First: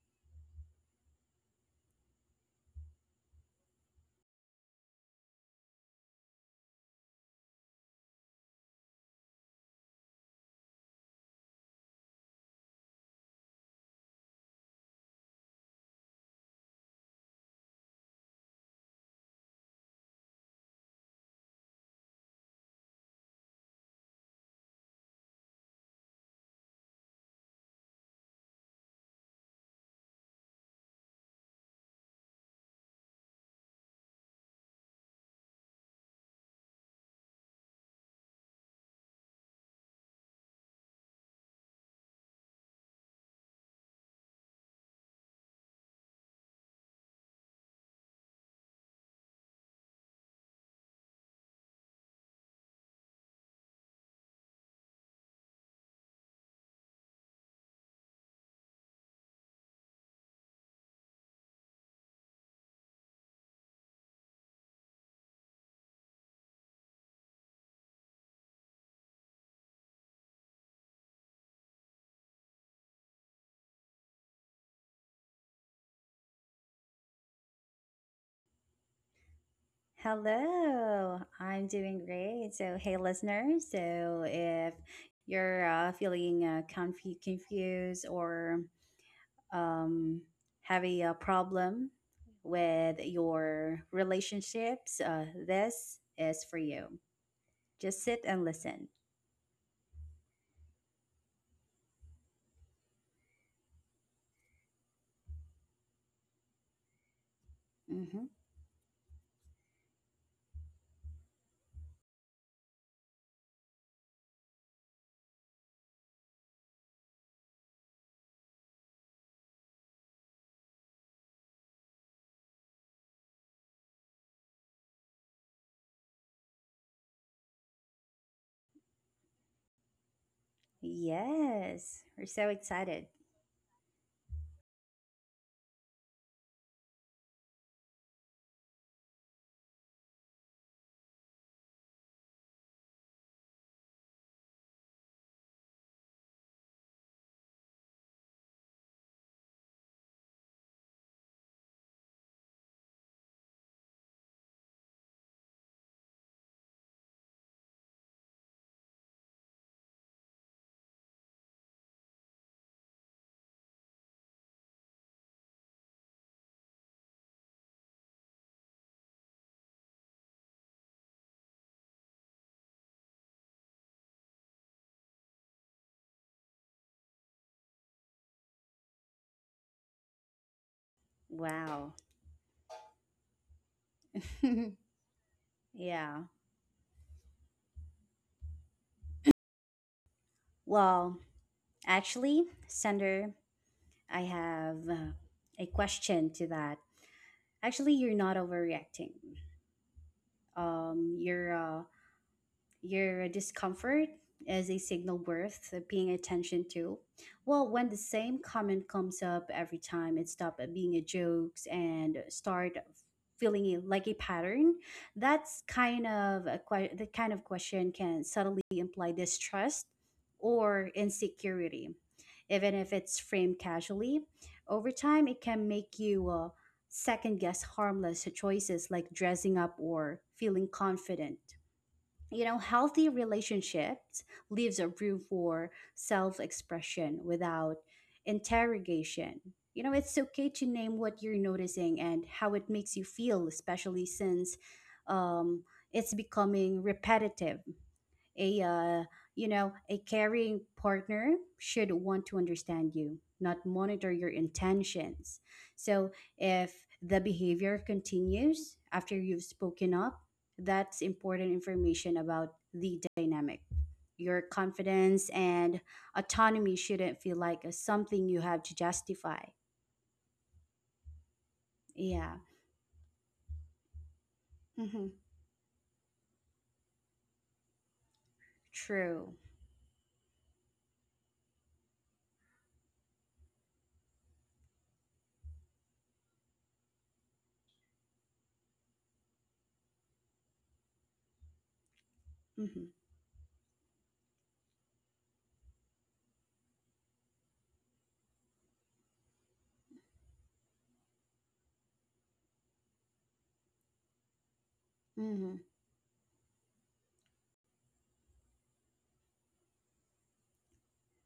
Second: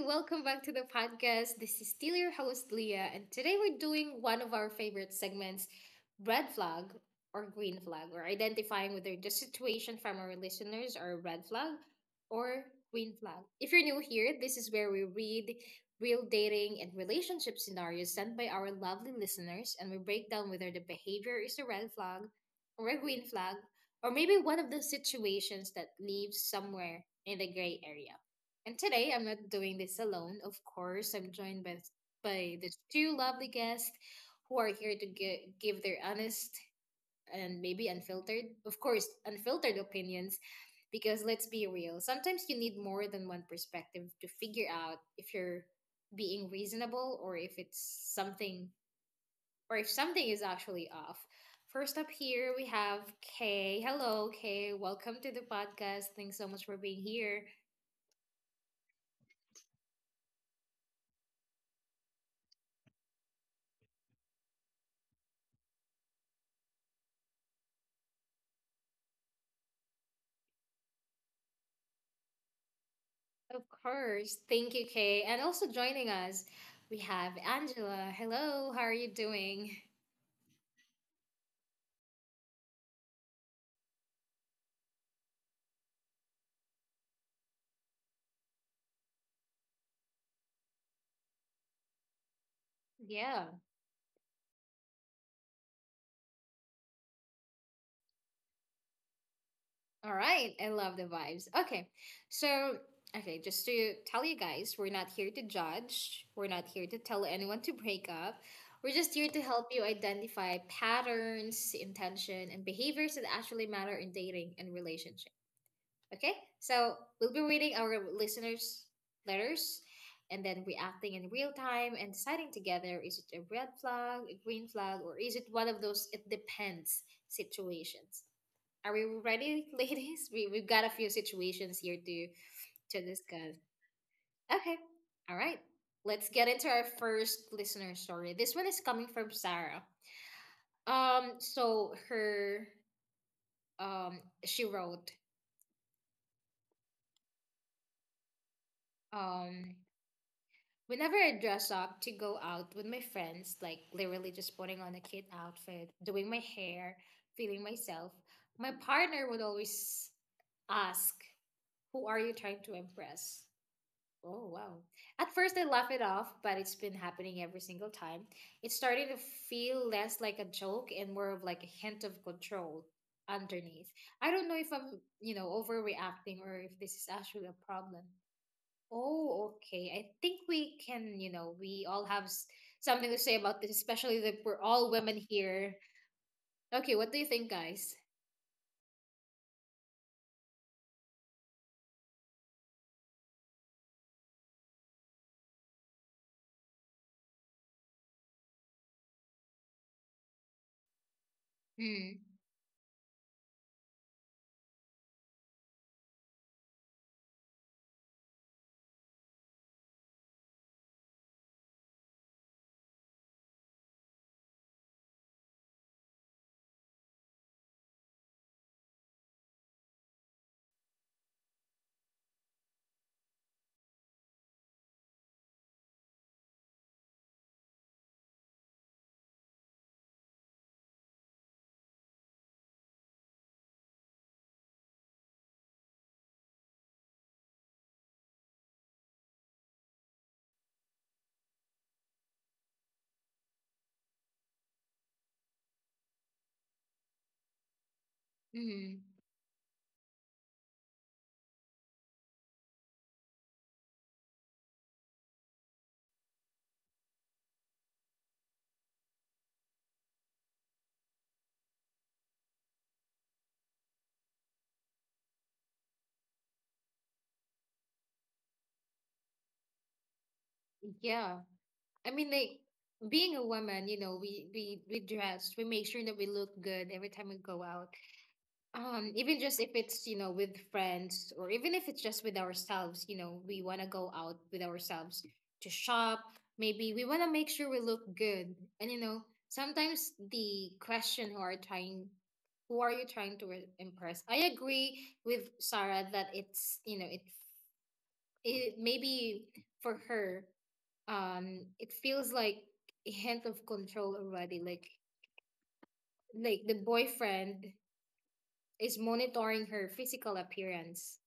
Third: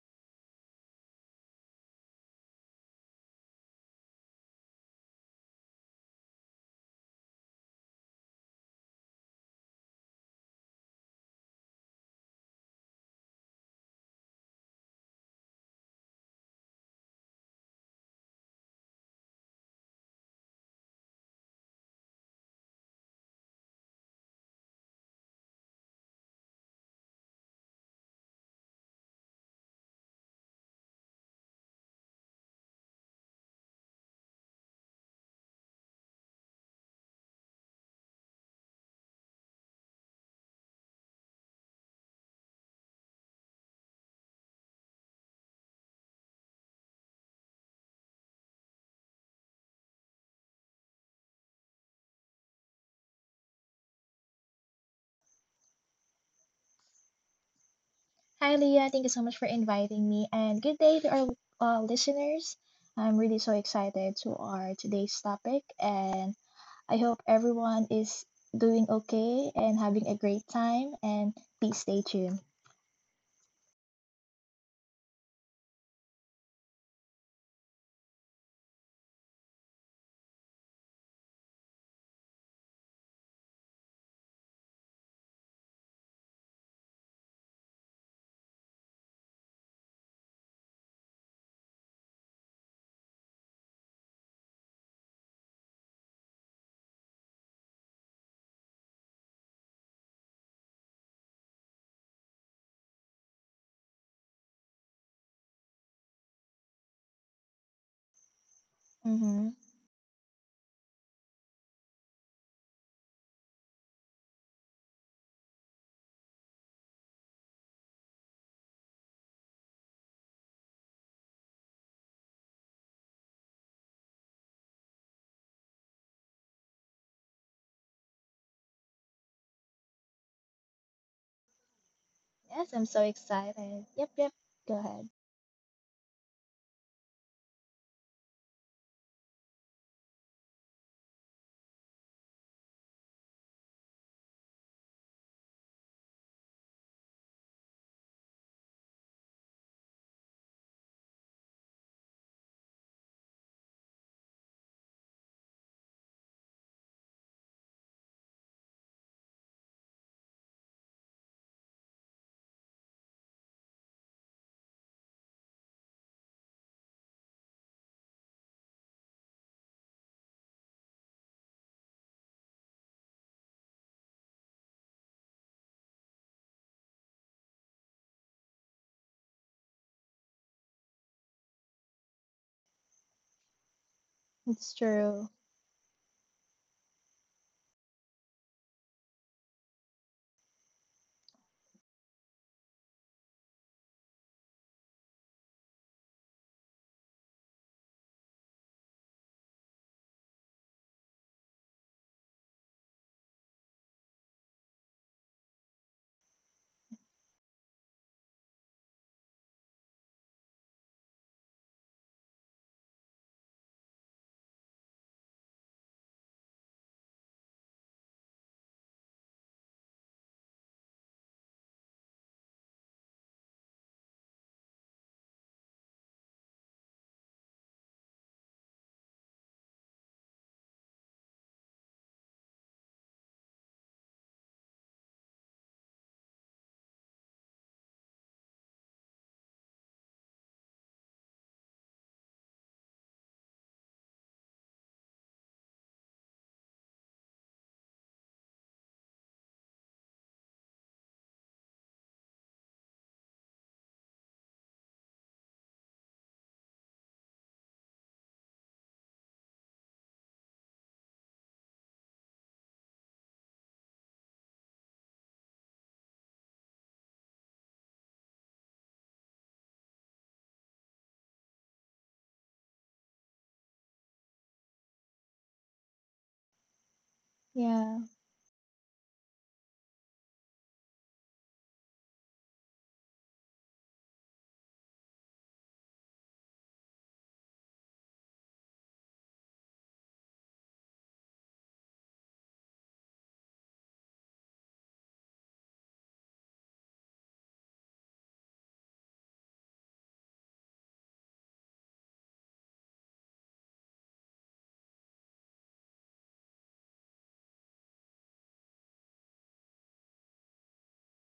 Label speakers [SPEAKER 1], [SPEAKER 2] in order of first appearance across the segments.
[SPEAKER 1] welcome back to the podcast. This is still your host, Leah, and today we're doing one of our favorite segments: red flag or green flag. We're identifying whether the situation from our listeners are red flag or green flag. If you're new here, this is where we read real dating and relationship scenarios sent by our lovely listeners, and we break down whether the behavior is a red flag or a green flag, or maybe one of the situations that leaves somewhere in the gray area. And today I'm not doing this alone. Of course, I'm joined by the two lovely guests who are here to give their honest and maybe unfiltered, of course, unfiltered opinions because let's be real, sometimes you need more than one perspective to figure out if you're being reasonable, or if something is actually off. First up here we have Kay. Hello, Kay. Welcome to the podcast. Thanks so much for being here.
[SPEAKER 2] Hi, Leah. Thank you so much for inviting me, and good day to our listeners. I'm really so excited to our today's topic, and I hope everyone is doing okay and having a great time. And please stay tuned.
[SPEAKER 1] Of course. Thank you, Kay. And also joining us, we have Angela. Hello, how are you doing?
[SPEAKER 3] Hello, I'm doing great. So, hey, listeners. So, if you're feeling confused or um, having a problem with
[SPEAKER 1] Yeah.
[SPEAKER 3] your relationships, this is for you. Just sit and listen.
[SPEAKER 1] All right. I love the vibes. Okay. So, okay, just to tell you guys, we're not here to judge. We're not here to tell anyone to break
[SPEAKER 3] Hmm.
[SPEAKER 1] up. We're just here to
[SPEAKER 2] Mm-hmm.
[SPEAKER 1] help you identify patterns, intention, and behaviors that actually matter in dating and relationships. Okay, so we'll be reading our listeners' letters and then reacting in real time and deciding together, is it a red flag, a green flag, or is it one of those it depends situations? Are we ready, ladies? We've got a few situations here
[SPEAKER 3] Yes, we're
[SPEAKER 1] to,
[SPEAKER 3] so
[SPEAKER 2] Yes, I'm so
[SPEAKER 3] excited.
[SPEAKER 1] to discuss.
[SPEAKER 2] excited. Yep, yep.
[SPEAKER 1] Okay,
[SPEAKER 2] Go ahead.
[SPEAKER 1] all right. Let's get into our first listener story. This one is coming from Sarah. So her, she wrote, um, whenever I dress up to go out with my friends, like literally just putting on a cute outfit, doing my hair, feeling myself, my partner would always ask, "Who are you trying to impress?" Oh, wow. At first, I laugh it off, but it's been happening every single time. It's starting to feel less like a joke and more of like a hint of control underneath. I don't know if I'm, overreacting, or if this is actually a problem. Oh, okay. I think we can, you know, we
[SPEAKER 3] Wow.
[SPEAKER 1] all have something to say about this, especially that we're
[SPEAKER 2] It's
[SPEAKER 1] all women
[SPEAKER 2] true.
[SPEAKER 1] here.
[SPEAKER 3] Yeah.
[SPEAKER 1] Okay, what do you think, guys?
[SPEAKER 3] Well, actually, Sender, I have a question to that. Actually, you're not overreacting. You're
[SPEAKER 1] Hmm.
[SPEAKER 3] your discomfort is a signal worth paying attention to. Well, when the same comment comes up every time, it stops being a joke and start feeling it like a pattern. That's kind of a que- the kind of question can subtly imply distrust or insecurity, even if it's framed casually. Over time, it can make you second guess harmless choices like dressing up or feeling confident. You know, healthy relationships leaves a room for self-expression without interrogation. You know, it's okay to name what you're noticing and how it makes you feel, especially since um, it's becoming repetitive. A
[SPEAKER 1] Hmm.
[SPEAKER 3] You know, a caring partner should want to understand you, not monitor your intentions. So if the behavior continues after you've spoken up, that's important information about the dynamic. Your confidence and autonomy shouldn't feel like a something you have to justify.
[SPEAKER 1] Yeah. I mean,
[SPEAKER 3] Yeah.
[SPEAKER 1] like being a woman, we
[SPEAKER 3] Mm-hmm.
[SPEAKER 1] dress, we make sure that we look good every time we go out.
[SPEAKER 2] Yeah.
[SPEAKER 3] True.
[SPEAKER 1] Even just if it's, with friends, or even if it's just with ourselves, we want to go out with ourselves to shop. Maybe we want to make sure we look good. And sometimes the question, who
[SPEAKER 3] Mm-hmm.
[SPEAKER 1] are you trying to impress? I agree with Sarah that it's, it maybe for her, it feels like a hint of control already. like
[SPEAKER 3] Mm-hmm.
[SPEAKER 1] like the boyfriend is monitoring her physical appearance,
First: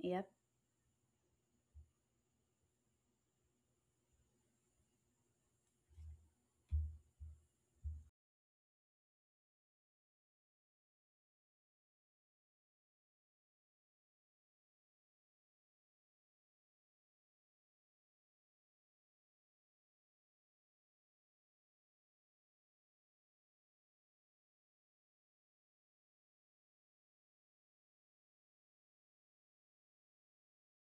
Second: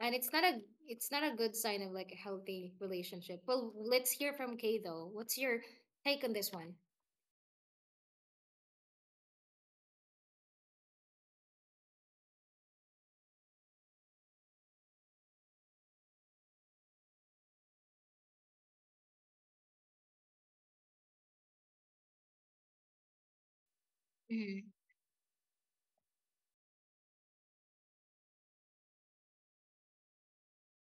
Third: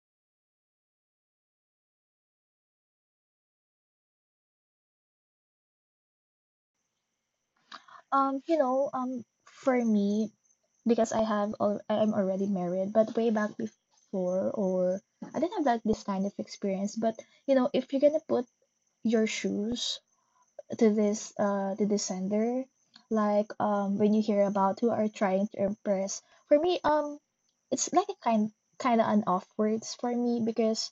[SPEAKER 1] and it's not a good sign of like a healthy relationship. Well, let's hear from Kay though. What's your take on this one?
[SPEAKER 2] You know, for me, because I have al I'm already married, but way back before, or I didn't have like this kind of experience, but you know, if you're gonna put your shoes to this to the sender, like when you hear
[SPEAKER 1] Mhm.
[SPEAKER 2] about who are trying to impress, for me, it's like a kind of an off words for me because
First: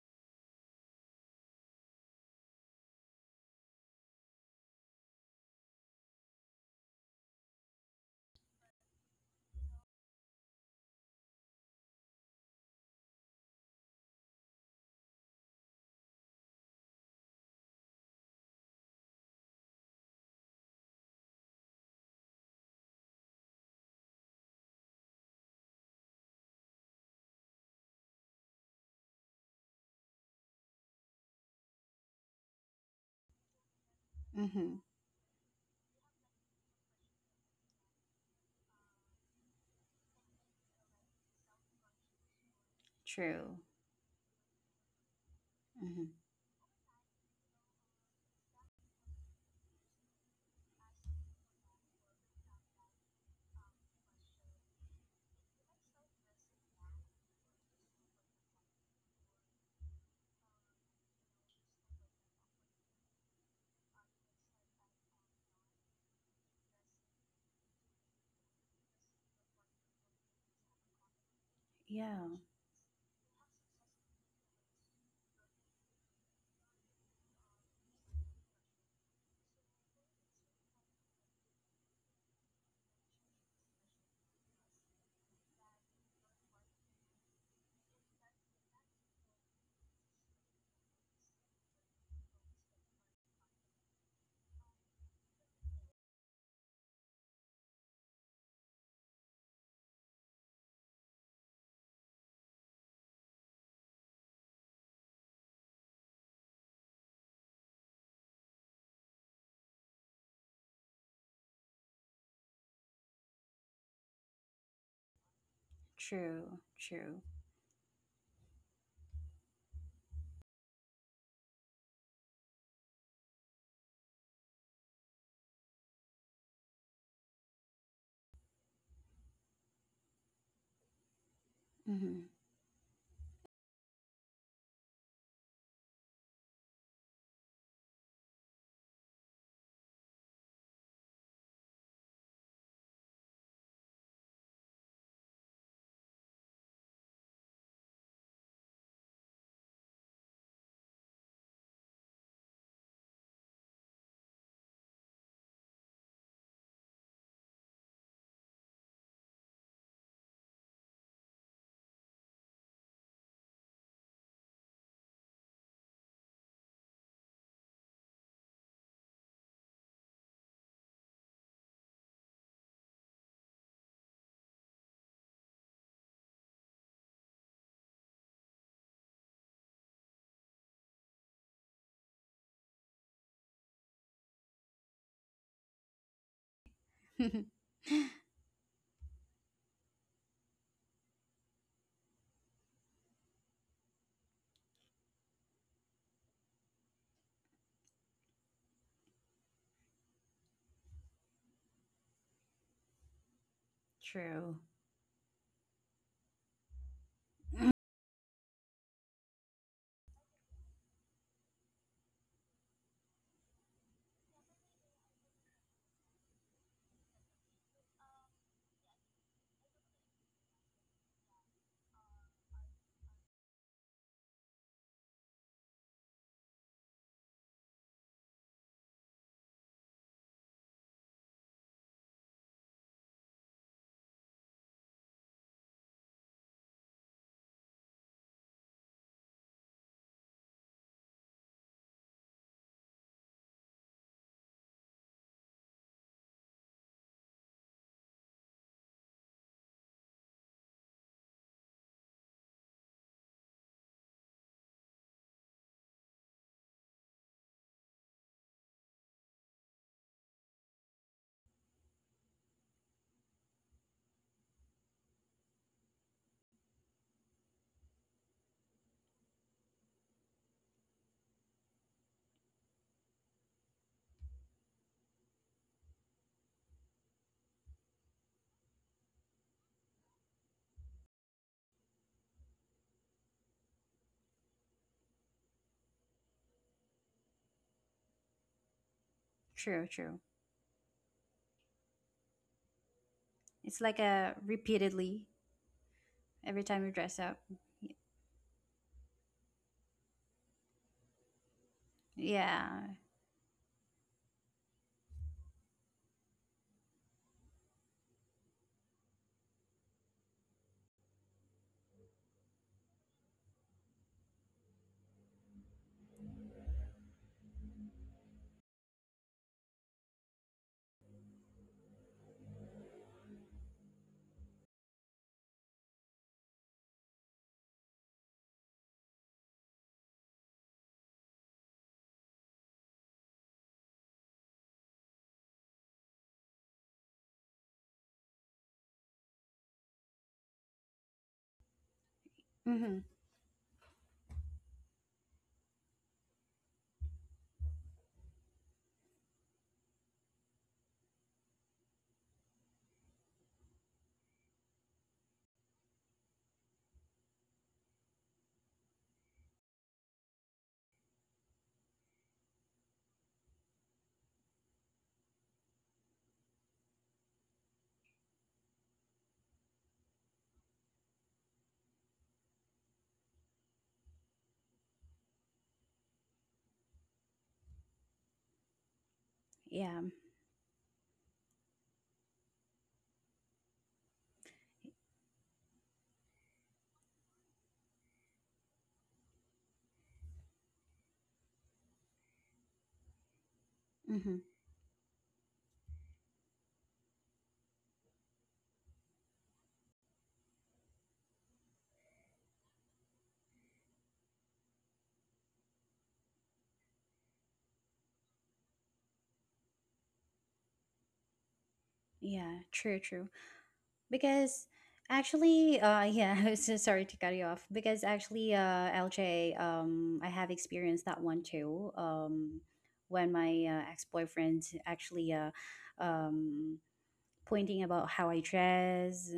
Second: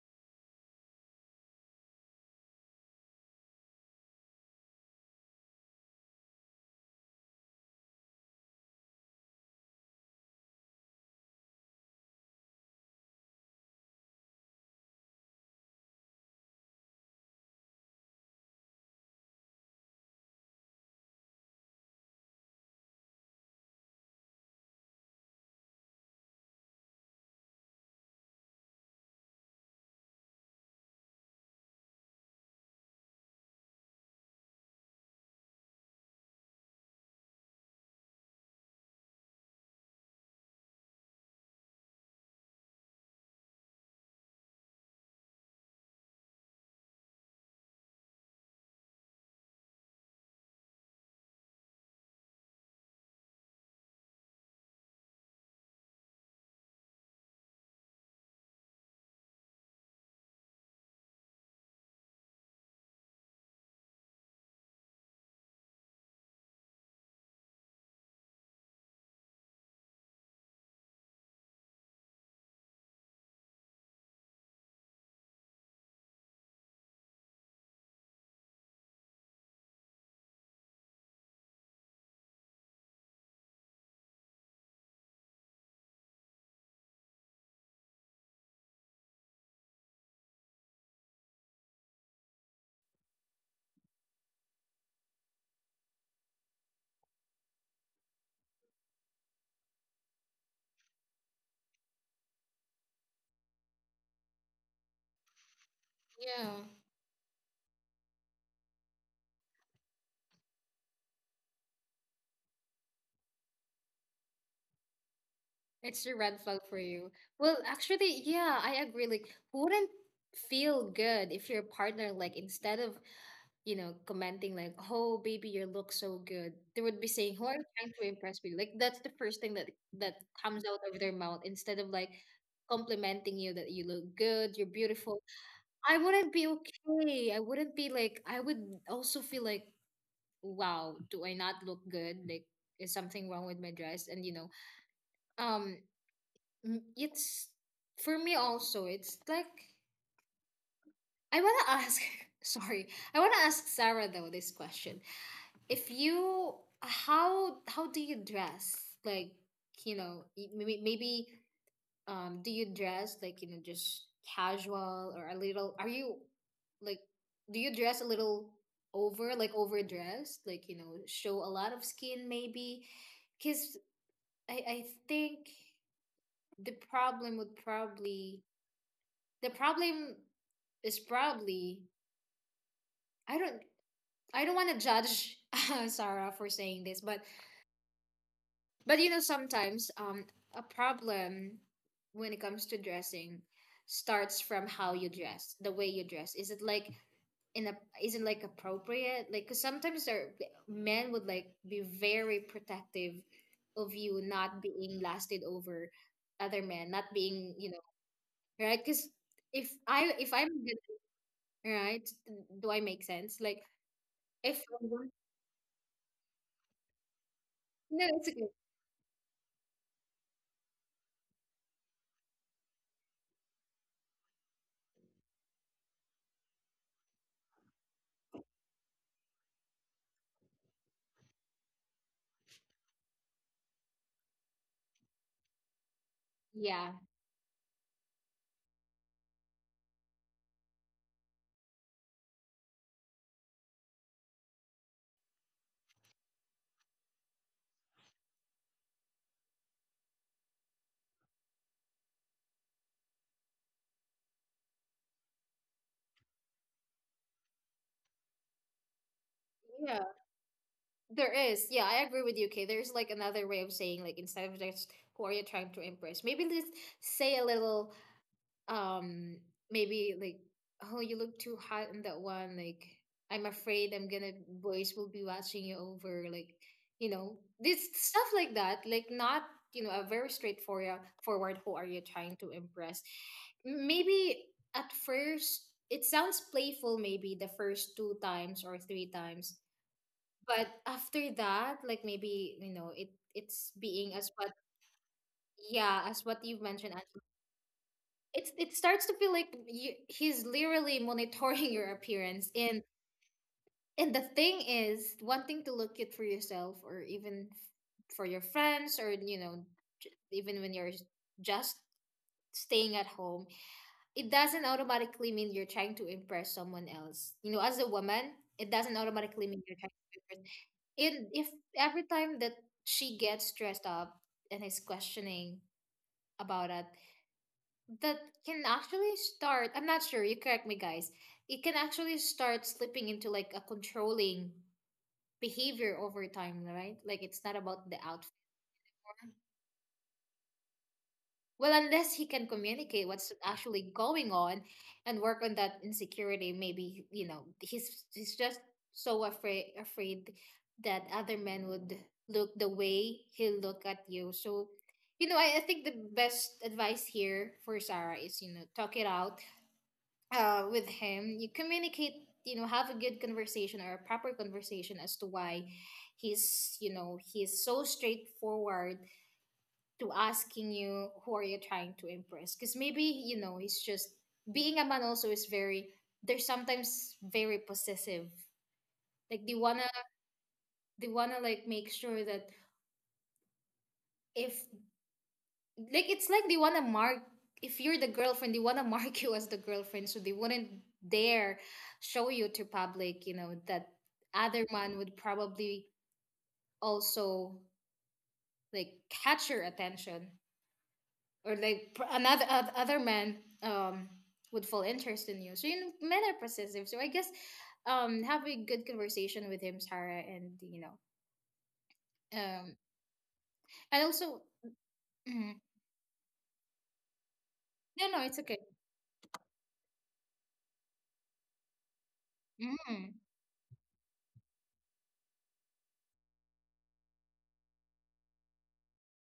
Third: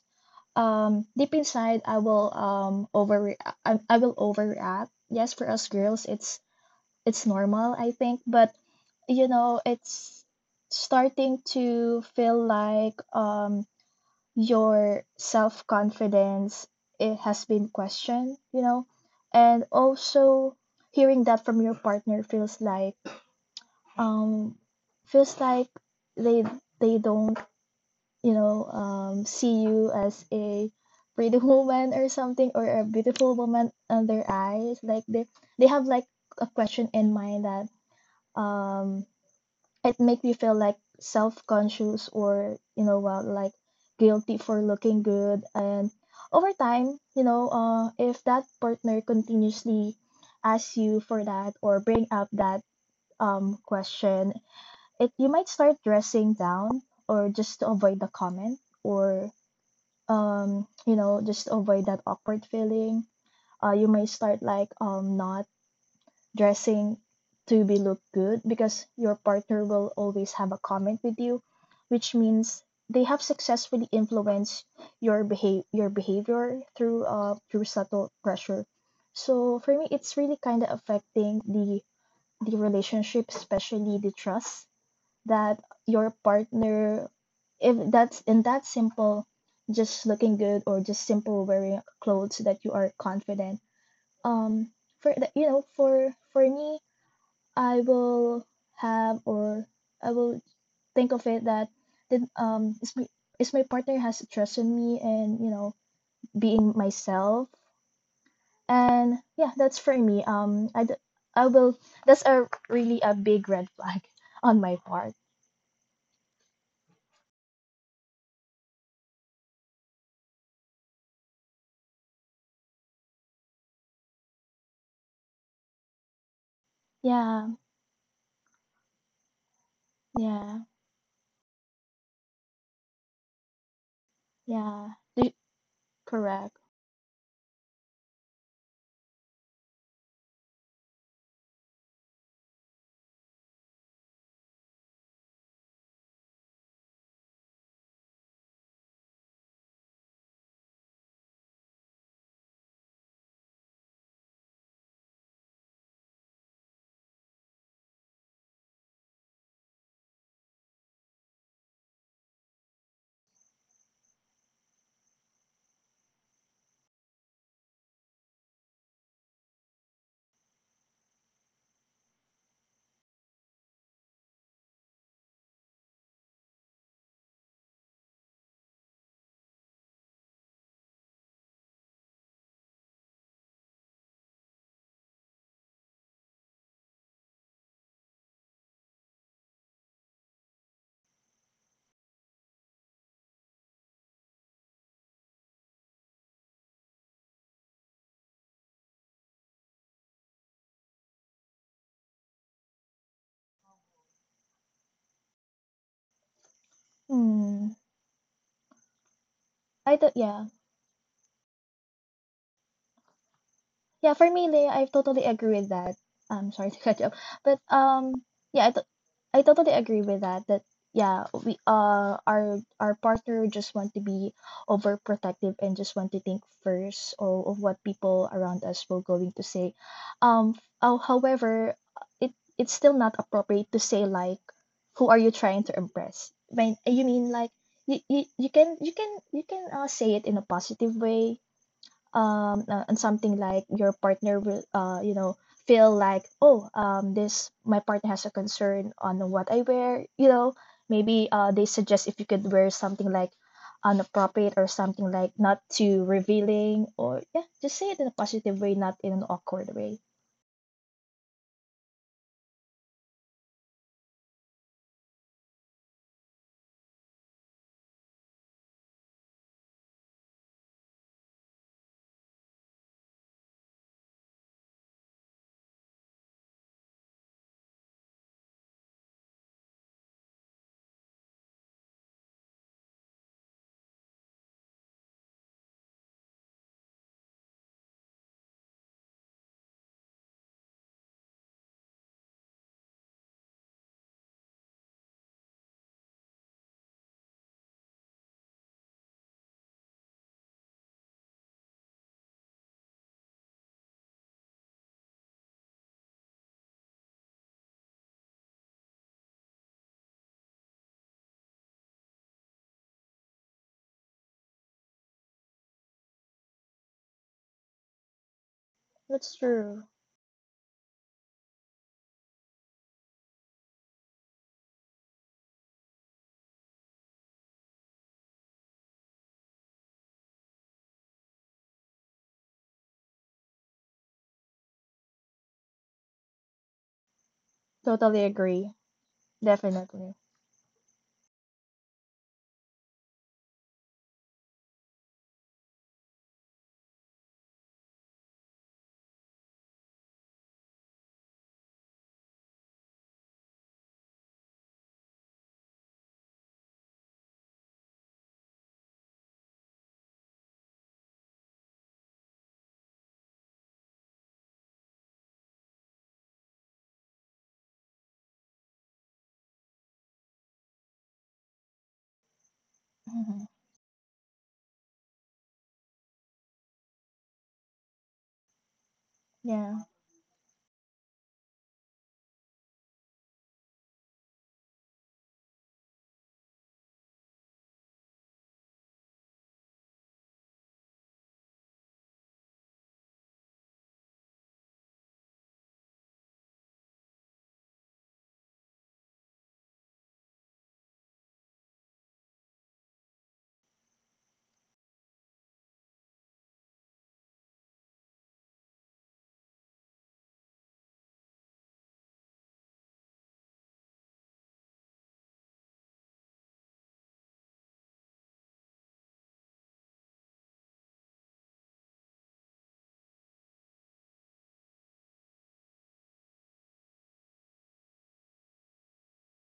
[SPEAKER 2] deep inside I will over I will overreact. Yes, for us girls, it's normal, I think, but you know, it's starting to feel like, your self confidence, it has been questioned, you know. And also hearing that from your partner feels like, um feels like they they don't you know, see you as a pretty woman or something, or a beautiful woman on their eyes.
[SPEAKER 3] Mm-hmm.
[SPEAKER 2] Like they have like a question in mind that um it make me feel like self-conscious, or you know, well, like
[SPEAKER 3] True.
[SPEAKER 2] guilty for looking good. And
[SPEAKER 3] Mm-hmm.
[SPEAKER 2] over time, you know, if that partner continuously asks you for that, or bring up that question, it, you might start dressing down, or just to avoid the comment, or you know, just to avoid that awkward feeling. You may start like not dressing to be look good, because your partner will always have a comment with you, which
[SPEAKER 3] Yeah.
[SPEAKER 2] means they have successfully influenced your behave your behavior through through subtle pressure. So for me, it's really kind of affecting the relationship, especially the trust that your partner, if that's in that simple, just looking good or just simple wearing clothes that you are confident. Um, for the, you know, for me, I will have, or I will think of it that did is my partner has trust in me, and you know,
[SPEAKER 1] Yeah.
[SPEAKER 2] being myself. And yeah, that's for me. I d- I will That's a really a big red flag on my part.
[SPEAKER 1] It's a red flag
[SPEAKER 3] True,
[SPEAKER 1] for you.
[SPEAKER 3] true.
[SPEAKER 1] Well, actually, yeah, I agree. Like, who wouldn't feel good if your partner, like, instead of, commenting like, "Oh, baby, you look so good," they would be saying,
[SPEAKER 2] Yeah,
[SPEAKER 1] "Who are you trying to impress me?" Like, that's the first thing that that
[SPEAKER 2] yeah,
[SPEAKER 1] comes out of their mouth, instead of like
[SPEAKER 3] Mhm.
[SPEAKER 1] complimenting you that you look good, you're
[SPEAKER 2] yeah.
[SPEAKER 1] beautiful.
[SPEAKER 2] Do-
[SPEAKER 1] I wouldn't be
[SPEAKER 2] correct.
[SPEAKER 1] okay. I wouldn't be like. I would also feel like, "Wow, do I not look good? Like, is something wrong with my dress?" And you know, um Mm, It's for me also. It's like I wanna ask. Sorry, I wanna ask Sarah though this question. If you how do you dress? Like, maybe do you dress like, just casual or a little? Are you like Do you dress a little over like overdressed? Like, show a lot of skin maybe? Because I think the problem would probably the problem is probably, I don't I don't want to judge Sarah for saying this, but sometimes, a problem when it comes to dressing starts from how you dress, the way you dress. Is it like in a appropriate? Like, 'cause sometimes there men would like be very protective of you
[SPEAKER 3] True.
[SPEAKER 1] not being lasted over other men, not being,
[SPEAKER 2] Hmm.
[SPEAKER 1] right. Because if
[SPEAKER 2] I thought
[SPEAKER 1] I if
[SPEAKER 2] yeah.
[SPEAKER 1] I'm gonna- right, do I make sense? Like
[SPEAKER 2] Yeah, for me,
[SPEAKER 1] if
[SPEAKER 2] Leia, I totally agree with that. I'm sorry to cut you off, but
[SPEAKER 1] No, it's okay.
[SPEAKER 2] yeah, I totally agree with that. That yeah, we our partner just want to be overprotective, and just want to think first of what people around us were going to say. However, it, it's still not appropriate to say like, who are you trying to impress? When
[SPEAKER 1] Yeah,
[SPEAKER 2] you mean like you, you can say it in a positive way, and something like your partner will you know, feel like, oh, this my partner has a concern on what I wear. You know, maybe they suggest if you could wear something like unappropriate, or something like not too revealing, or yeah, just say it in a positive way, not in an awkward way.
[SPEAKER 1] yeah, there is. Yeah, I agree with you. Okay, there's like another way of saying, like, instead of just "Who are you trying to impress?" maybe let's say a little. Um, maybe like, "Oh, you look too hot in that one," like, "I'm afraid I'm gonna boys will be watching you," over like, this stuff like that, like not, a very straightforward forward "Who are you trying to impress?" Maybe at first it sounds playful, maybe the first two times or three times,
[SPEAKER 3] True, true.
[SPEAKER 1] but after that, like, maybe it's
[SPEAKER 3] It's like
[SPEAKER 1] being as
[SPEAKER 3] a
[SPEAKER 1] what,
[SPEAKER 3] repeatedly
[SPEAKER 1] yeah, as what you've
[SPEAKER 3] every time
[SPEAKER 1] mentioned.
[SPEAKER 3] you dress up.
[SPEAKER 1] It starts to feel like, he's literally monitoring your appearance. and
[SPEAKER 3] Yeah.
[SPEAKER 1] and the thing is, wanting to look it for yourself or even for your friends, or even when you're just staying at home, it doesn't automatically mean you're trying to impress someone else. You know, as a woman, it doesn't
[SPEAKER 2] That's
[SPEAKER 1] automatically mean you're
[SPEAKER 2] true.
[SPEAKER 1] trying to impress. And if every time that she gets dressed up and is questioning about it, that can actually start, I'm not sure, you correct me guys, it can actually start slipping into like a controlling behavior over time, right? Like, it's not about the
[SPEAKER 2] Totally
[SPEAKER 1] outfit.
[SPEAKER 2] agree. Definitely.
[SPEAKER 1] Well, unless he can
[SPEAKER 3] Mm-hmm.
[SPEAKER 1] communicate what's actually going on and work on that insecurity. Maybe, he's just so afraid that other men would look the way he look at you. So, I think the best advice here for Sarah is, talk it out, with him. You communicate, have a good conversation or a proper conversation as to why he's, so straightforward to asking you, "Who are you trying to impress?" Because maybe,
[SPEAKER 2] Mhm.
[SPEAKER 1] he's just being a man also, is very, they're sometimes very possessive. Like, they
[SPEAKER 2] Yeah.
[SPEAKER 1] wanna,
[SPEAKER 3] Yeah.
[SPEAKER 1] like make sure that, if like, it's like they wanna mark, if you're the girlfriend, they wanna mark you as the girlfriend, so they wouldn't dare show you to public, that
[SPEAKER 3] Mm-hmm.
[SPEAKER 1] other man would probably also like catch your attention, or like other man um would fall interest in you. So you know, men are possessive. So I guess, have a good conversation with him, Sarah, and,
[SPEAKER 3] Yeah.
[SPEAKER 1] um
[SPEAKER 3] True, true.
[SPEAKER 1] also.
[SPEAKER 3] Because
[SPEAKER 1] mm,
[SPEAKER 3] actually, yeah, I was so sorry to cut you off. Because
[SPEAKER 1] no, no, it's
[SPEAKER 3] actually,
[SPEAKER 1] okay.
[SPEAKER 3] LJ, I have experienced that one too.
[SPEAKER 1] Mm,
[SPEAKER 3] When my ex boyfriend actually, um, pointing about how I dress,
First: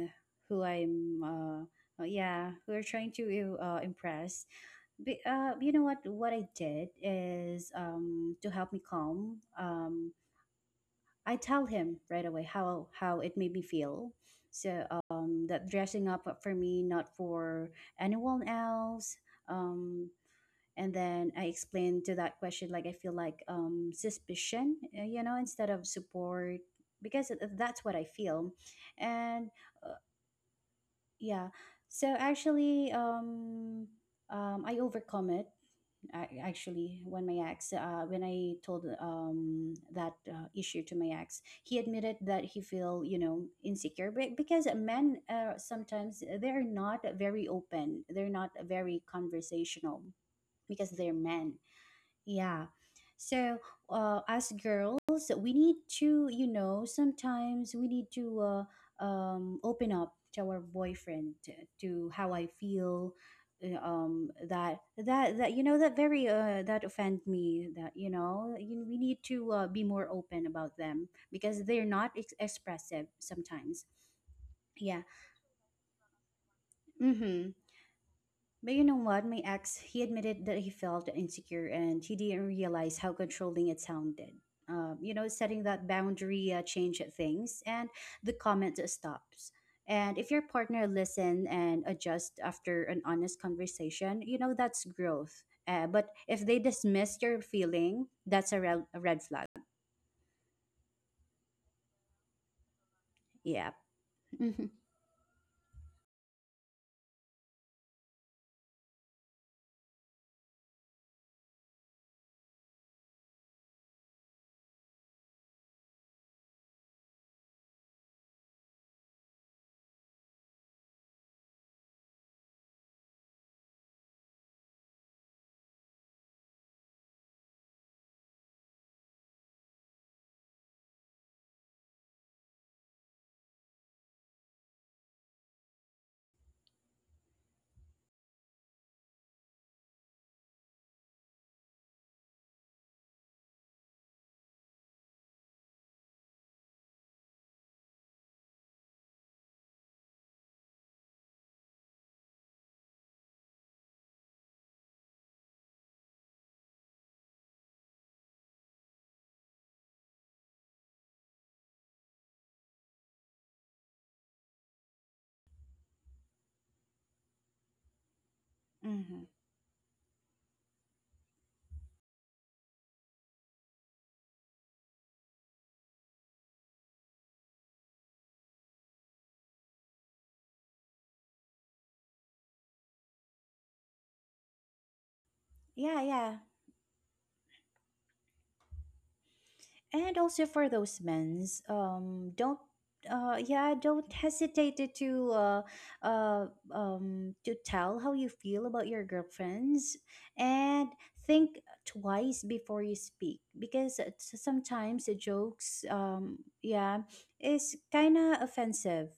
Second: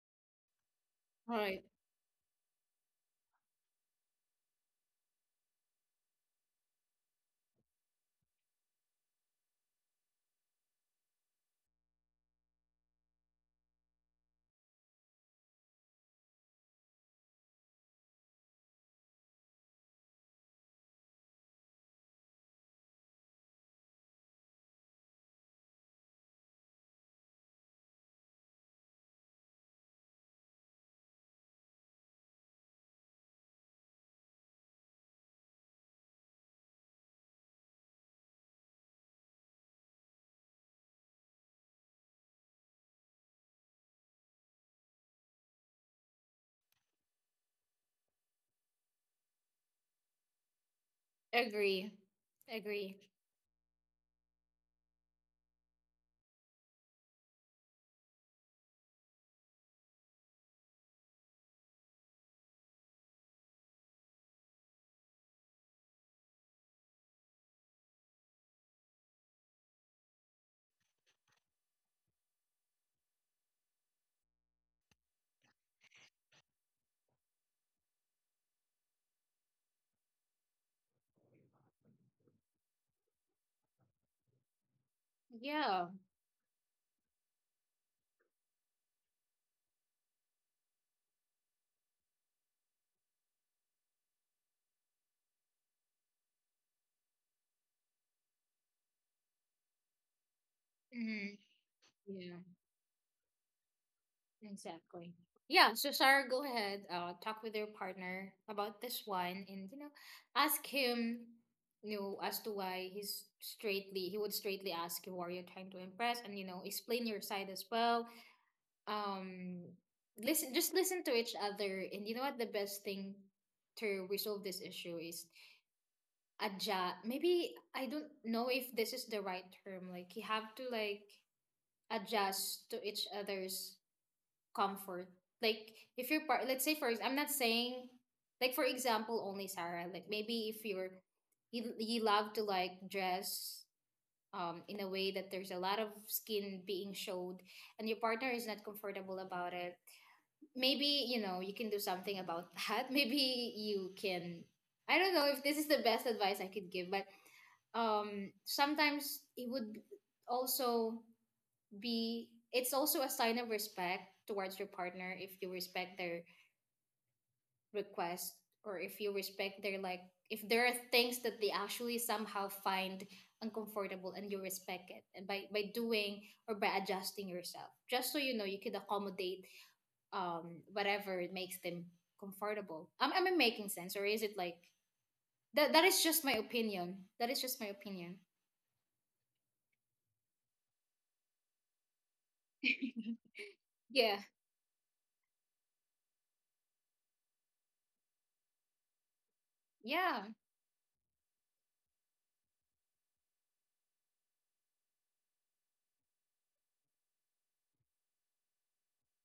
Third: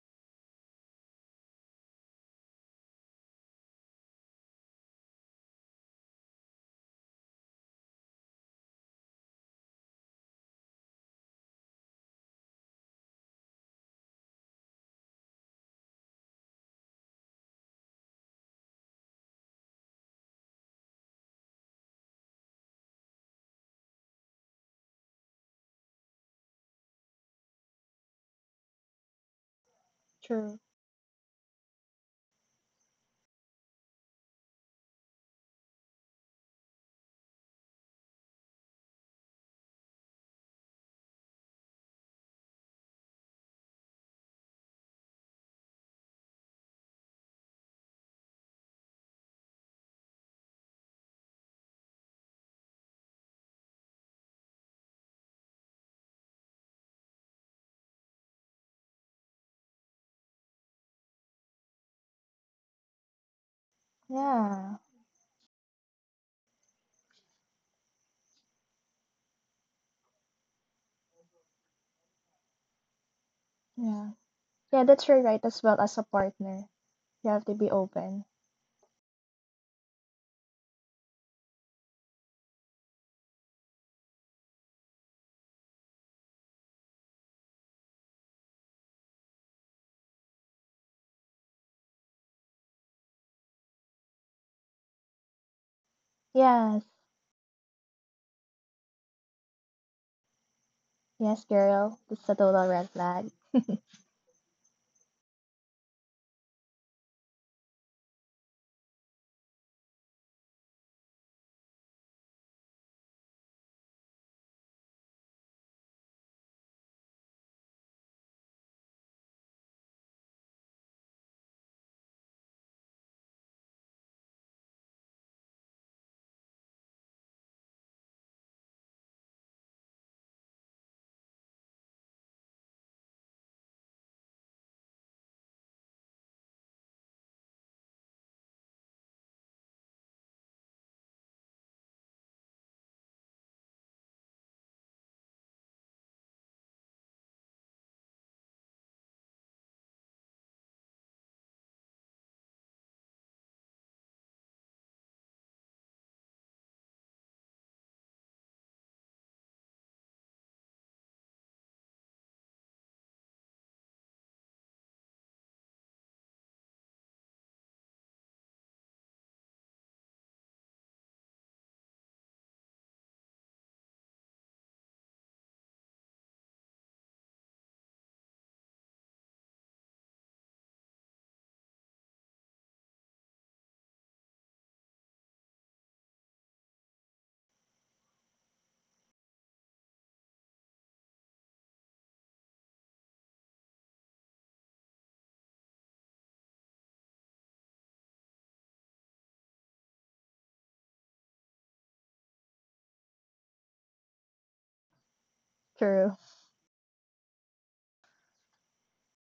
[SPEAKER 3] who I'm,
[SPEAKER 1] right.
[SPEAKER 3] yeah, who are trying to impress. But, you know what? What I did is to help me calm. I tell him right away how it made me feel. So that dressing up for me, not for anyone else. Um, and then I explained to that question like I feel like suspicion you know, instead of support because that's what I feel. And uh,
[SPEAKER 2] True.
[SPEAKER 3] yeah, so actually I overcome it. Actually, when my ex when I told that issue to my ex, he admitted that he feel, you know, insecure, but because men, sometimes they're not very open, they're not very conversational because they're men.
[SPEAKER 1] Agree.
[SPEAKER 3] Yeah.
[SPEAKER 1] Agree.
[SPEAKER 3] So, as girls, we need to, you know, sometimes we need to open up to our boyfriend, to how I feel.
[SPEAKER 2] Yeah.
[SPEAKER 3] That you know that very that offend me. That you know we need to be more open about them because they're not expressive sometimes.
[SPEAKER 2] Yeah. Yeah,
[SPEAKER 3] Yeah.
[SPEAKER 2] that's your right as well as a partner. You have
[SPEAKER 3] Mm-hmm.
[SPEAKER 2] to be open.
[SPEAKER 3] But you know what? My ex, he admitted that he felt insecure and he didn't realize how controlling it sounded. You know, setting that
[SPEAKER 1] Yeah.
[SPEAKER 3] boundary changed things and the comment just stops. And if your partner listen and adjust after an honest conversation, you know, that's growth. But if they
[SPEAKER 2] Yeah.
[SPEAKER 3] dismiss your feeling, that's a red flag.
[SPEAKER 1] Mm-hmm.
[SPEAKER 2] Yes, girl, that's a
[SPEAKER 1] Yeah,
[SPEAKER 2] total red flag.
[SPEAKER 3] Yeah. Hmm.
[SPEAKER 1] exactly. Yeah, so Sarah, go ahead, talk with your partner about this one and, ask him, as to why he would straightly ask you, "Who are you trying to impress?" And, explain your side as well. Um, listen, just listen to each other. And you know what? The best thing to resolve this issue is adjust. Maybe, I don't know if this is the right term. Like, you have to, like, adjust to each other's comfort. Like, if you're part, let's say I'm not saying like for example only Sarah. Like, maybe if you're, you love to like dress, in a way that there's a lot of skin being showed, and your partner is not comfortable about it. Maybe you can do something about that. Maybe you can. I don't know if this is the best advice I could give, but sometimes also it's also a sign of respect towards your partner if you respect their request, or if you
[SPEAKER 3] Hmm.
[SPEAKER 1] respect their like, if there are things that they actually somehow find uncomfortable and you respect it, and by doing or by adjusting yourself just so, you could accommodate whatever makes them comfortable. Am I making sense, or is it like That
[SPEAKER 3] Yeah,
[SPEAKER 1] is just my
[SPEAKER 3] yeah.
[SPEAKER 1] opinion.
[SPEAKER 3] And also for those men's don't yeah, don't
[SPEAKER 1] Yeah,
[SPEAKER 3] hesitate to uh to tell how you feel about your girlfriends.
[SPEAKER 1] yeah,
[SPEAKER 3] And think twice before you speak because sometimes the jokes,
[SPEAKER 2] True.
[SPEAKER 3] yeah, is kind of offensive.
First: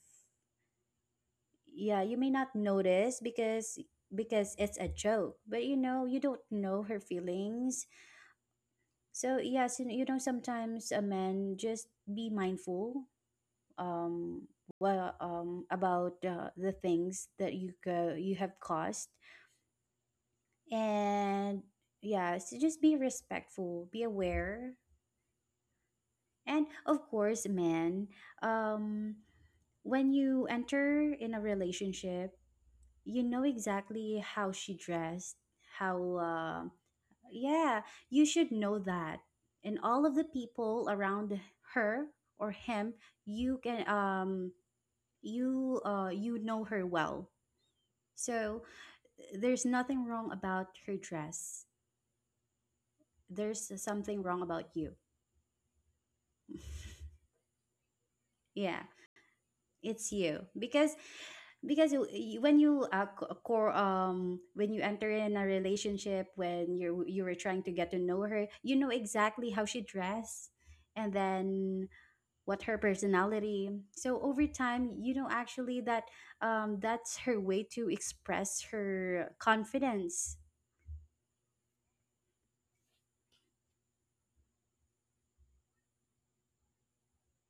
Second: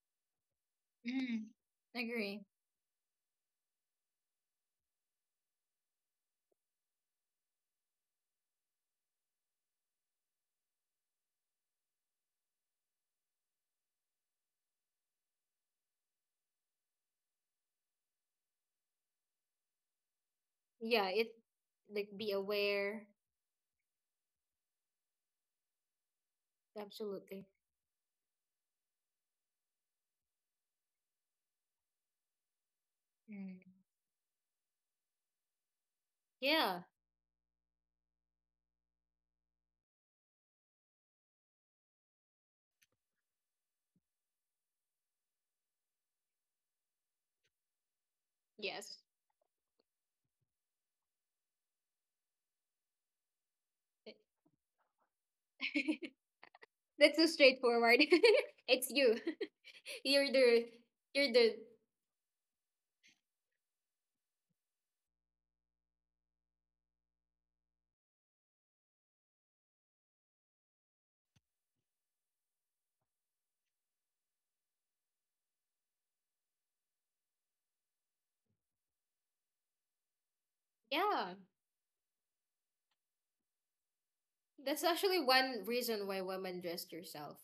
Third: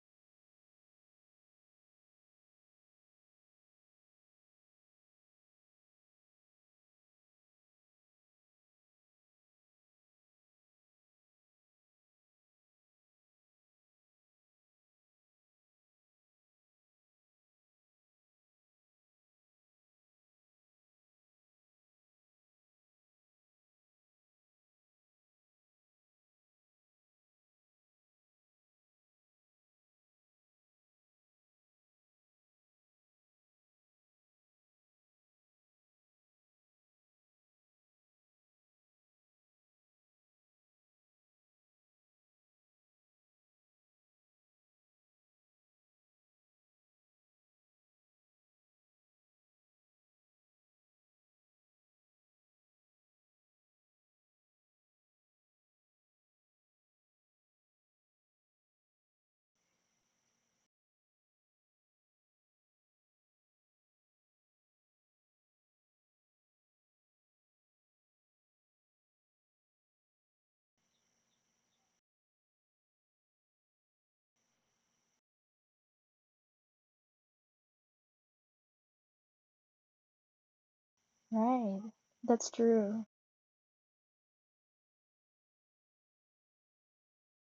[SPEAKER 1] mm,
[SPEAKER 3] Yeah, you may
[SPEAKER 1] agree.
[SPEAKER 3] not notice because it's a joke, but you know, you don't know her feelings. So yes, and you know, sometimes a man, just be mindful. um about the things that you have caused.
[SPEAKER 1] Yeah, it
[SPEAKER 3] And
[SPEAKER 1] like, be
[SPEAKER 3] yeah, so just be
[SPEAKER 1] aware.
[SPEAKER 3] respectful, be aware. And of course,
[SPEAKER 1] Absolutely.
[SPEAKER 3] man, um when you enter in a relationship, you know
[SPEAKER 1] Mm.
[SPEAKER 3] exactly how she dressed, how
[SPEAKER 1] Yeah.
[SPEAKER 3] yeah, you should know that. And all of the people around her or him, you can you know her well. So
[SPEAKER 1] Yes.
[SPEAKER 3] there's nothing wrong about her dress. There's something wrong about you.
[SPEAKER 1] That's so straightforward.
[SPEAKER 3] Yeah,
[SPEAKER 1] It's you.
[SPEAKER 3] it's
[SPEAKER 1] You're
[SPEAKER 3] you
[SPEAKER 1] the
[SPEAKER 3] because
[SPEAKER 1] you're the,
[SPEAKER 3] when you co- core when you enter in a relationship, when you were trying to get to know her, you know exactly how she dress and then what her personality. So over time, you know, actually that that's her way to express her confidence.
[SPEAKER 1] yeah.
[SPEAKER 2] Right. That's true.
[SPEAKER 1] That's actually one reason why women dress herself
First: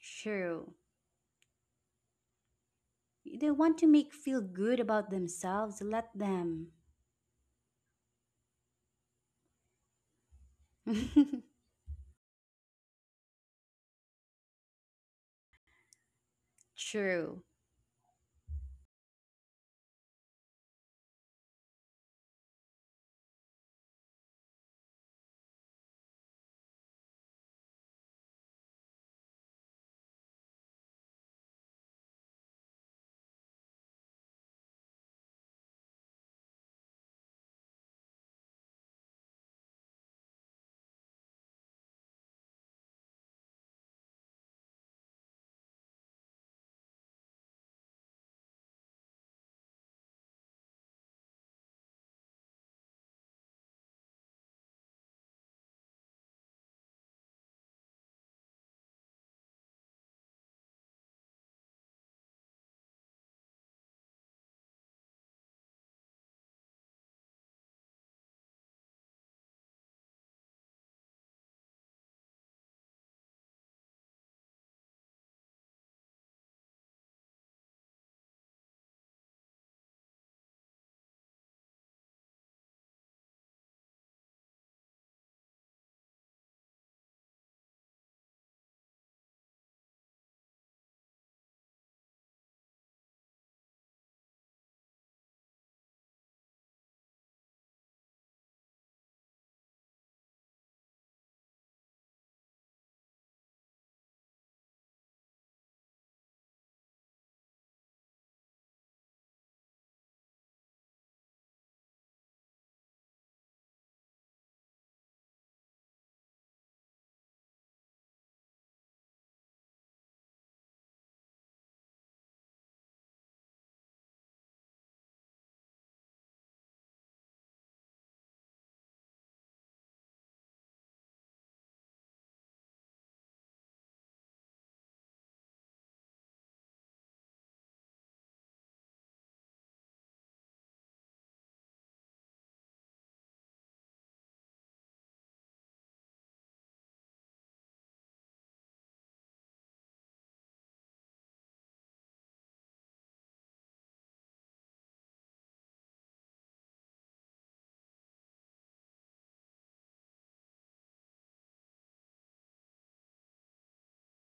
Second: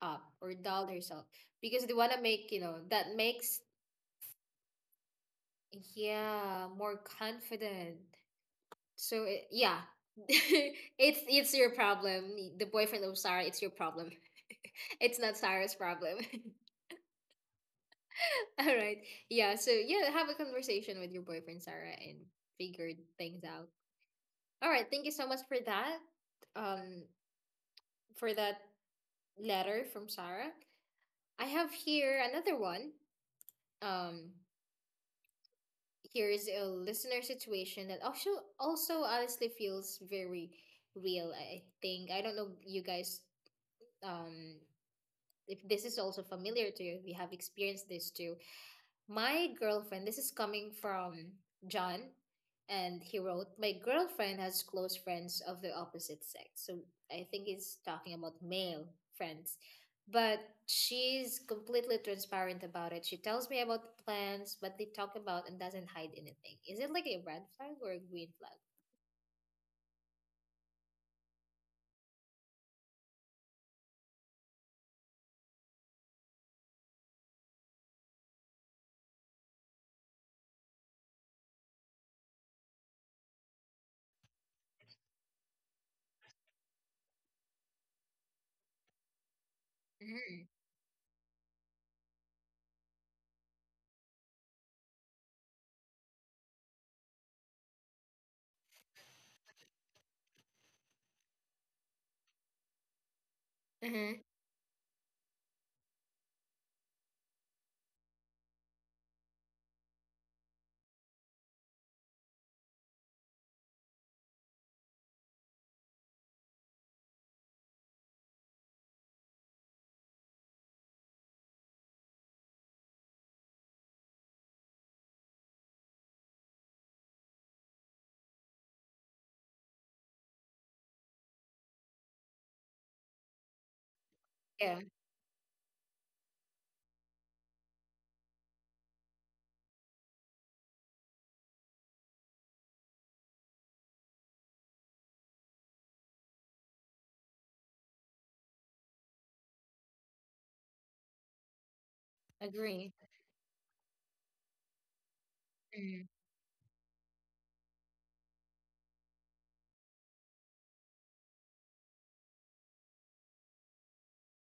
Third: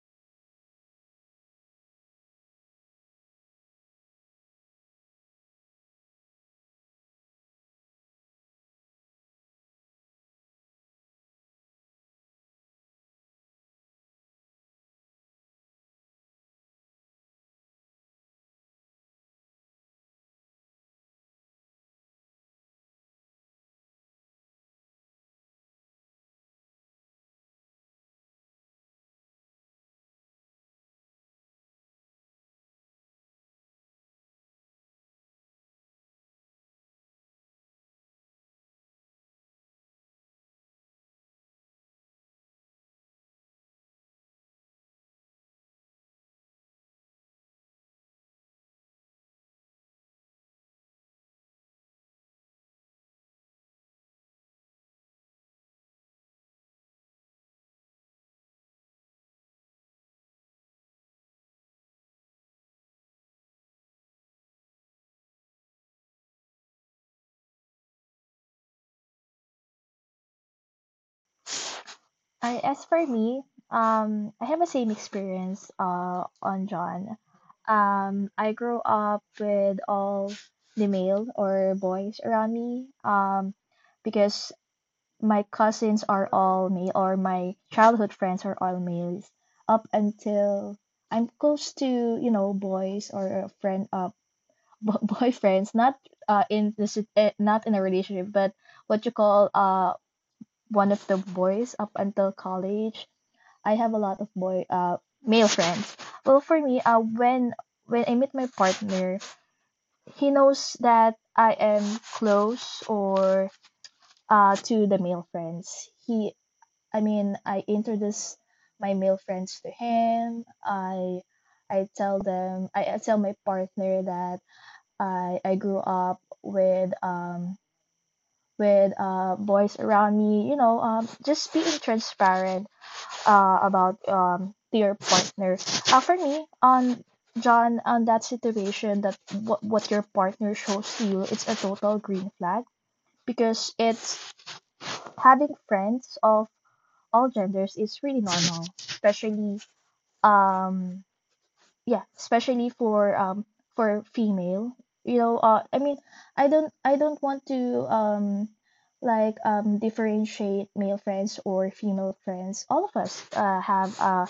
[SPEAKER 1] up or
[SPEAKER 3] True.
[SPEAKER 1] doll herself. Because they wanna make, you know, that
[SPEAKER 3] They
[SPEAKER 1] makes
[SPEAKER 3] want to make feel good about themselves, let
[SPEAKER 1] yeah,
[SPEAKER 3] them.
[SPEAKER 1] more confident. So it, yeah. It's your problem. The boyfriend of Sarah, it's your problem. It's not Sarah's problem.
[SPEAKER 3] True.
[SPEAKER 1] All right. Yeah. So yeah, have a conversation with your boyfriend Sarah and figure things out. All right. Thank you so much for that. Um, for that letter from Sarah. I have here another one. Um, Here is a listener situation that also also honestly feels very real. I think I don't know you guys. Um, if this is also familiar to you, if you have experienced this too. My girlfriend, this is coming from John, and he wrote, my girlfriend has close friends of the opposite sex. So I think he's talking about male friends. But she's completely transparent about it. She tells me about the plans, what they talk about, and doesn't hide anything. Is it like a red flag or a green flag?
[SPEAKER 2] I, as for me, I have the same experience on John. I grew up with all the male or boys around me. Because my cousins are all male, or my childhood friends are all males up
[SPEAKER 1] Mm-hmm.
[SPEAKER 2] until I'm close to, you know, boys or a friend, boyfriends, not in the not in a relationship, but what you call one of the boys up until college. I have a
[SPEAKER 1] Mm-hmm.
[SPEAKER 2] lot of boy male friends. Well, for me, when I meet my partner, he knows that I am close or to the male friends. I mean, I introduce my male friends to him. I tell my partner that I grew up with boys around me, you know, just being transparent about
[SPEAKER 1] Yeah,
[SPEAKER 2] to your partner. For me, on John, on that situation that what your partner shows to you, it's a total green flag, because it's, having friends of all genders is really normal, especially um yeah especially
[SPEAKER 1] agree.
[SPEAKER 2] for female, you know, I mean,
[SPEAKER 1] Mm.
[SPEAKER 2] I don't want to like differentiate male friends or female friends. All of us have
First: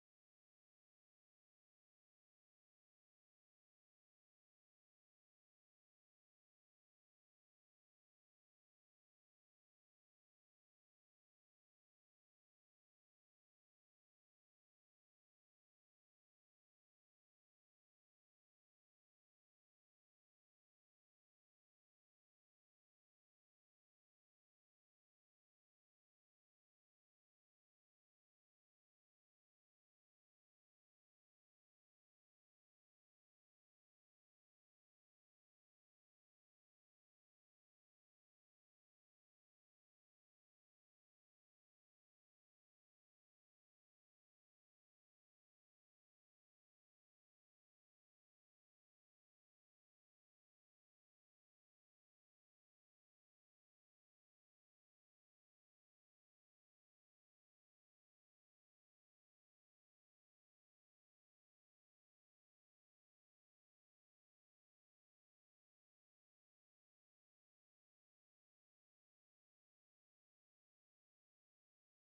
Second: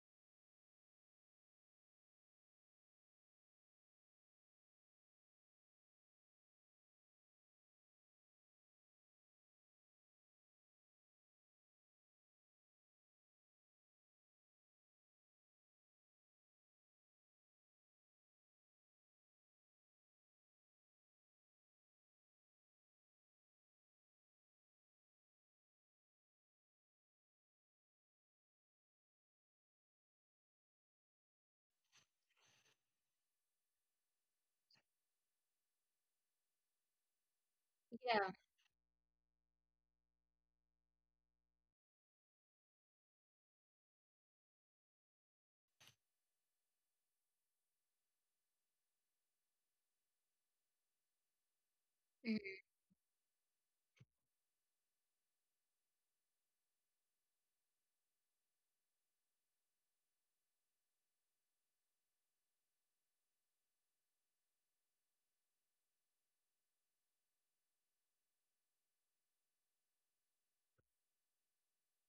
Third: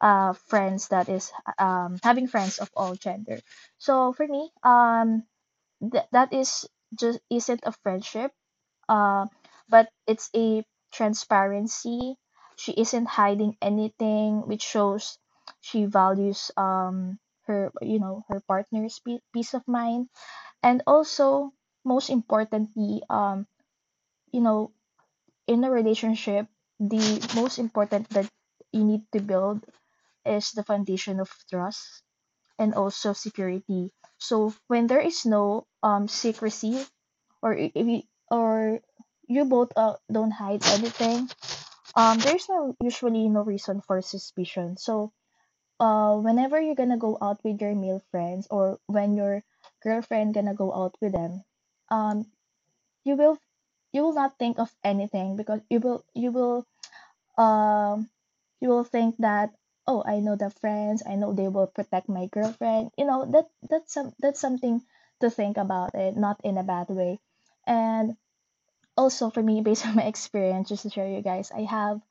[SPEAKER 2] friends that is having friends of all gender. So for me, that is just isn't a friendship, uh, but it's a transparency. She isn't hiding anything, which shows she values her, you know, her partner's peace of mind, and also most importantly, you know, in a relationship, the most important that you need to build is the foundation of trust and also security. So when there is no secrecy, or if you,
[SPEAKER 1] Yeah.
[SPEAKER 2] or you both don't hide anything, there's no, usually no reason for suspicion. So whenever you're gonna go out with your male friends, or when your girlfriend gonna go out with them, um,
[SPEAKER 1] Mm.
[SPEAKER 2] you will, you will not think of anything, because you will, um you will think that, oh, I know the friends, I know they will protect my girlfriend. You know, that that's some, that's something to think about it, not in a bad way. And also, for me, based on my experience, just to share you guys, I have